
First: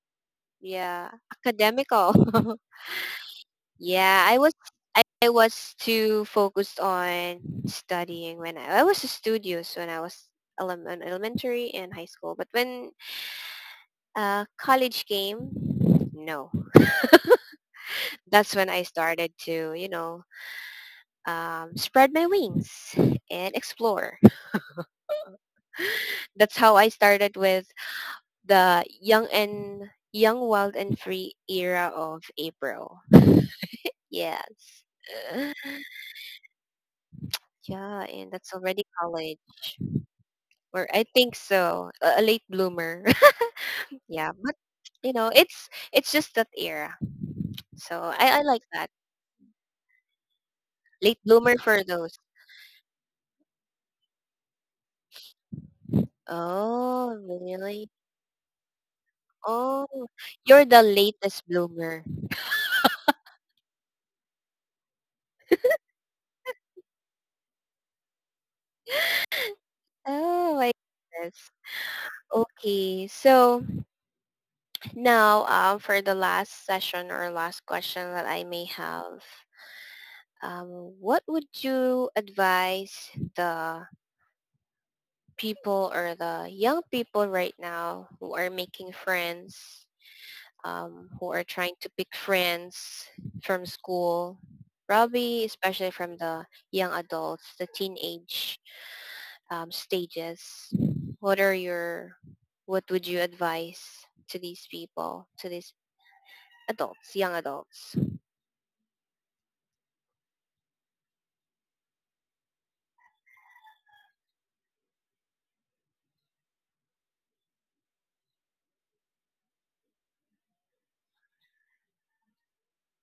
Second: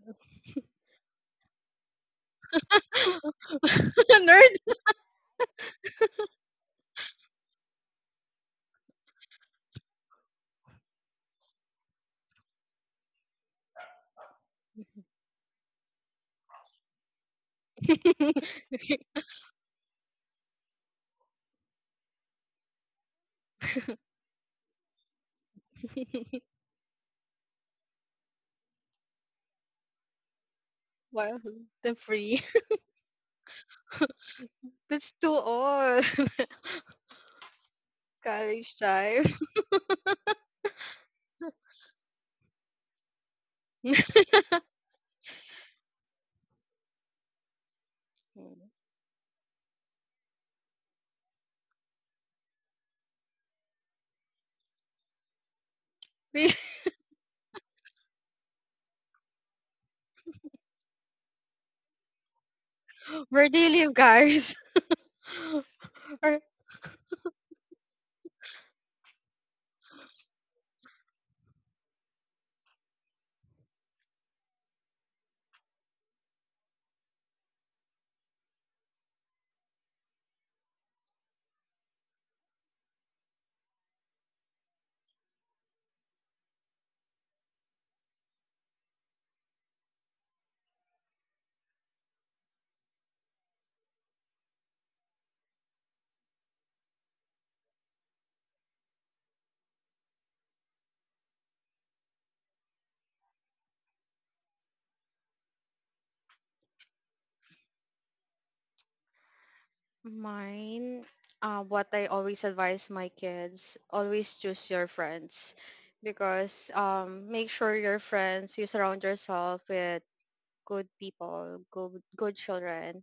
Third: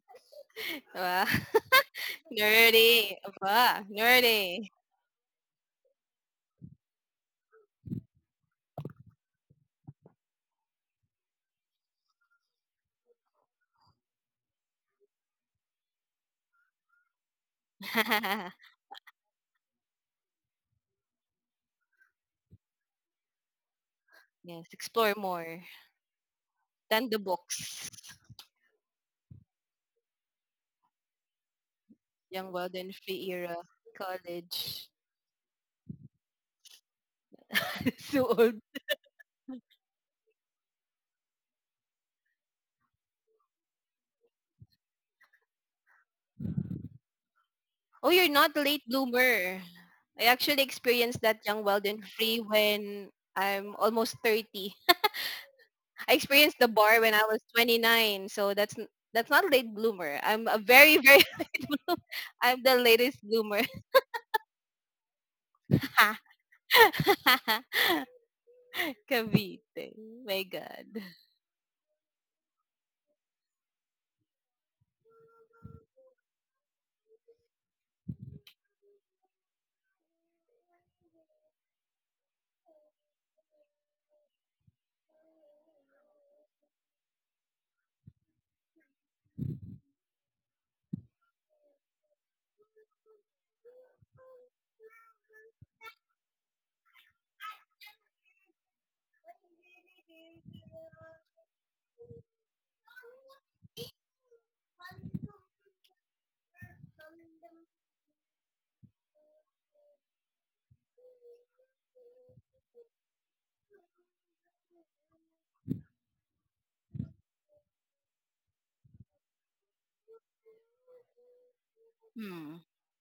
A: Yeah,
C: ba? *laughs*
A: academical. *laughs*
C: Nerdy.
B: *laughs*
C: Ba?
A: Yeah, I was
C: Nerdy.
A: I was too focused on studying when I was studious when I was in elementary and high school. But when college game? No.
C: *laughs*
A: That's
B: Nerd.
A: when I started to, you know, spread my wings and explore.
C: Yes. Explore more
B: *laughs*
A: That's how I
C: than the
A: started with
C: books.
A: the young and young, wild and free
B: Wow,
A: era
B: the
A: of
B: free.
C: Young, wild, and
A: April.
C: free era.
A: Yes.
C: College.
B: *laughs* That's too
A: Uh,
B: old. *laughs*
C: *laughs*
A: Yeah,
C: So
A: and that's
C: old.
B: College
A: already
B: time.
A: college. Or I think so. A late bloomer. *laughs*
B: *laughs*
A: yeah, but you know, it's just that era.
C: Oh,
A: So
C: you're
A: I
C: not
A: like
C: late
A: that.
C: bloomer. I actually
A: Late
C: experienced that
A: bloomer
C: young,
A: for
C: wild, and
A: those.
C: free when I'm almost 30. I
B: Wait,
C: experienced the bar when
A: Oh,
C: I was twenty
A: really?
C: nine. So that's not late
A: Oh,
C: bloomer. I'm a
A: you're the
C: very, very,
A: latest
C: *laughs*
A: bloomer.
C: I'm the latest
B: where do
C: bloomer.
B: you live, guys? *laughs* Or
C: *laughs* Cavite. My
A: Oh, I
C: God.
A: guess. Okay, so now for the last session or last question that I may have, what would you advise the people or the young people right now who are making friends, who are trying to pick friends from school, probably especially from the young adults, the teenage stages, what are your, what would you advise to these people, to these adults, young adults?
B: mine, what I always advise my kids, always choose your friends, because make sure your friends, you surround yourself with good people, good, good
C: Hmm.
B: children.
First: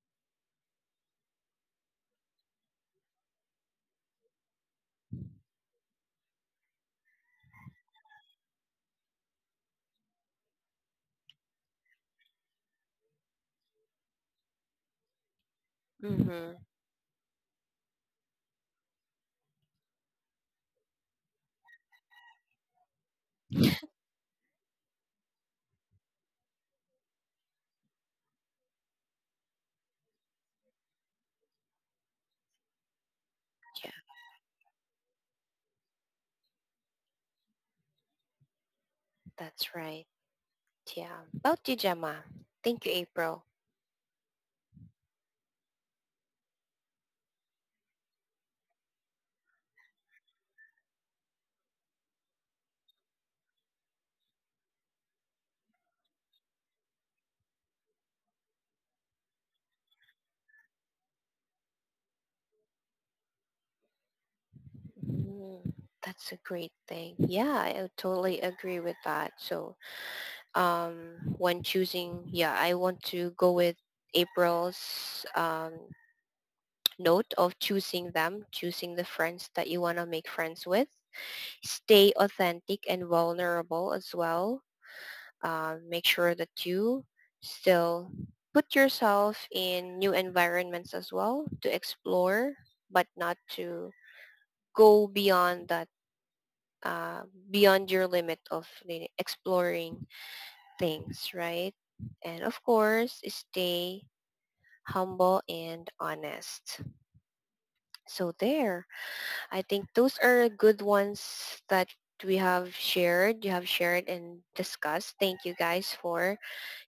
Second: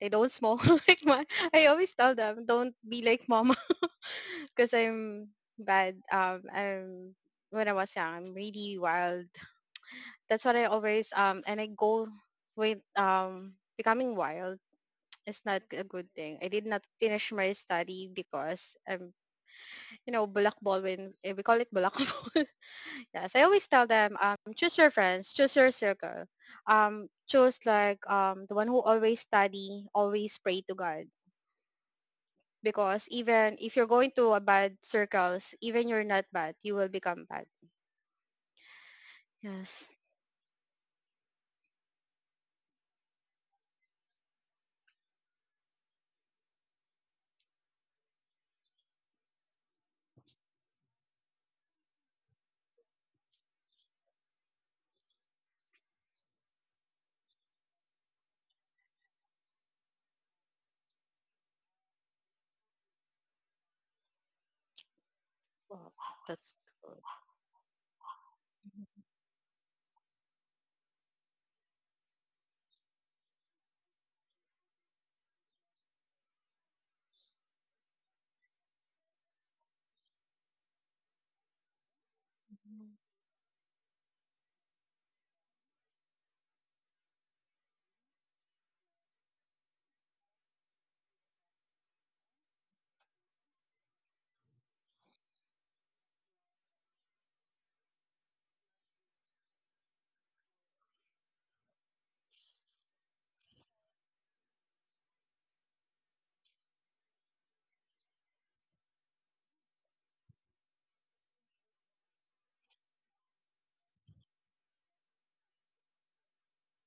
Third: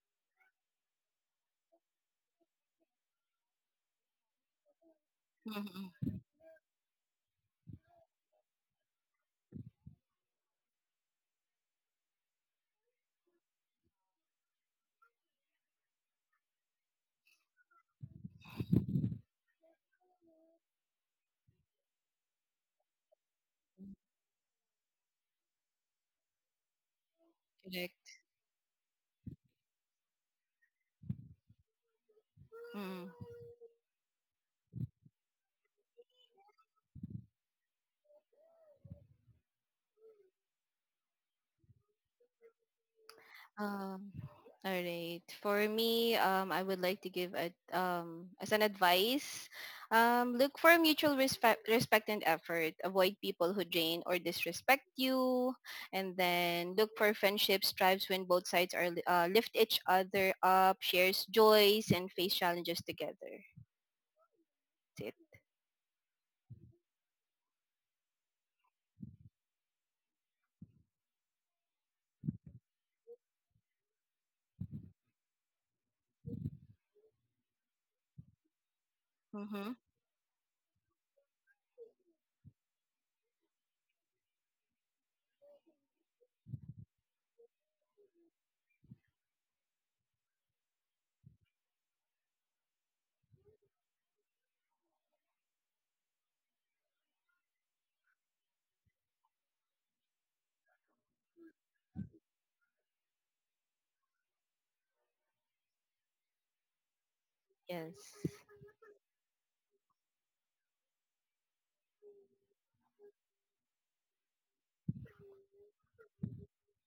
B: They don't smoke *laughs* like I always tell them, don't be like mom, because I'm
C: *laughs*
B: bad.
C: Mm.
B: I'm when I was young, I'm really wild. That's what I always, and I go with becoming wild. It's not a good thing. I
A: Mm-hmm.
B: did not finish my study because um, bulakbol, when we call it bulakbol. *laughs* Yes, I always tell them, choose your friends, choose your circle, choose like
C: Correct.
B: the one who always study, always pray to God, because
C: Hmm.
B: even if you're
A: Yeah,
B: going to a bad circles, even you're not bad, you will become bad.
A: that's
B: Yes.
A: right. Yeah. About you, Gemma. Thank you, April.
C: Um, all right. For me, I would like to give a as an advice, look for mutual respect, respect and effort. Avoid people who drain or disrespect you, and then look for friendships, strives when both sides are lift each other up, shares joys, and face challenges together. That's it.
A: Mm,
B: Wow,
A: that's a
B: that's
A: great
B: good.
A: thing. Yeah, I totally agree with that. So um, when choosing, yeah, I want to go with April's note of choosing them, choosing the friends that
C: Mm-hmm.
A: you want to make friends with. Stay authentic and vulnerable as well. Make sure that you still put yourself in new environments as well to explore, but not to go beyond that, uh, beyond your limit of exploring things, right? And of course, stay humble and honest.
C: Yes.
A: So there. I think those are good ones that we have shared, you have shared and discussed. Thank you guys for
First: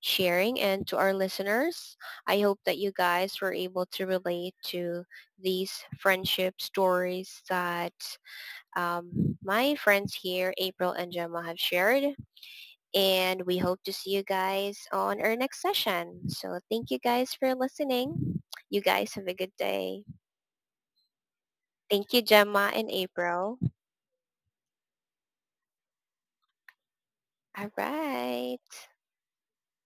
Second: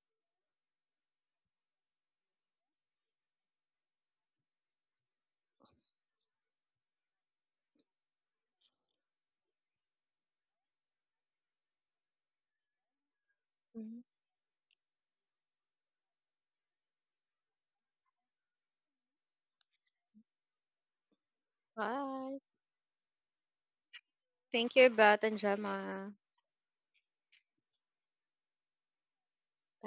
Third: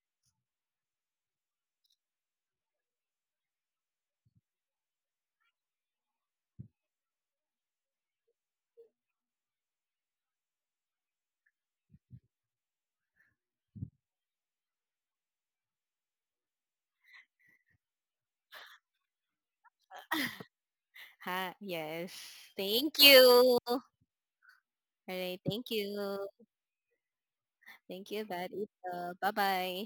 A: sharing. And to our listeners, I hope that you guys were able to relate to these friendship stories that my friends here, April and Gemma, have shared. And we hope to
B: Mhm.
A: see you guys on our next session. So thank you guys for listening. You guys have a good day.
C: *laughs* Ha,
A: Thank
C: yes.
A: you,
B: Bye.
A: Gemma and
C: Thank
A: April.
C: you. All
B: Thank you, Beth and
C: right. Thank
B: Gemma.
C: you.
A: All
C: Thank you. That
A: right.
C: is all. Bye bye.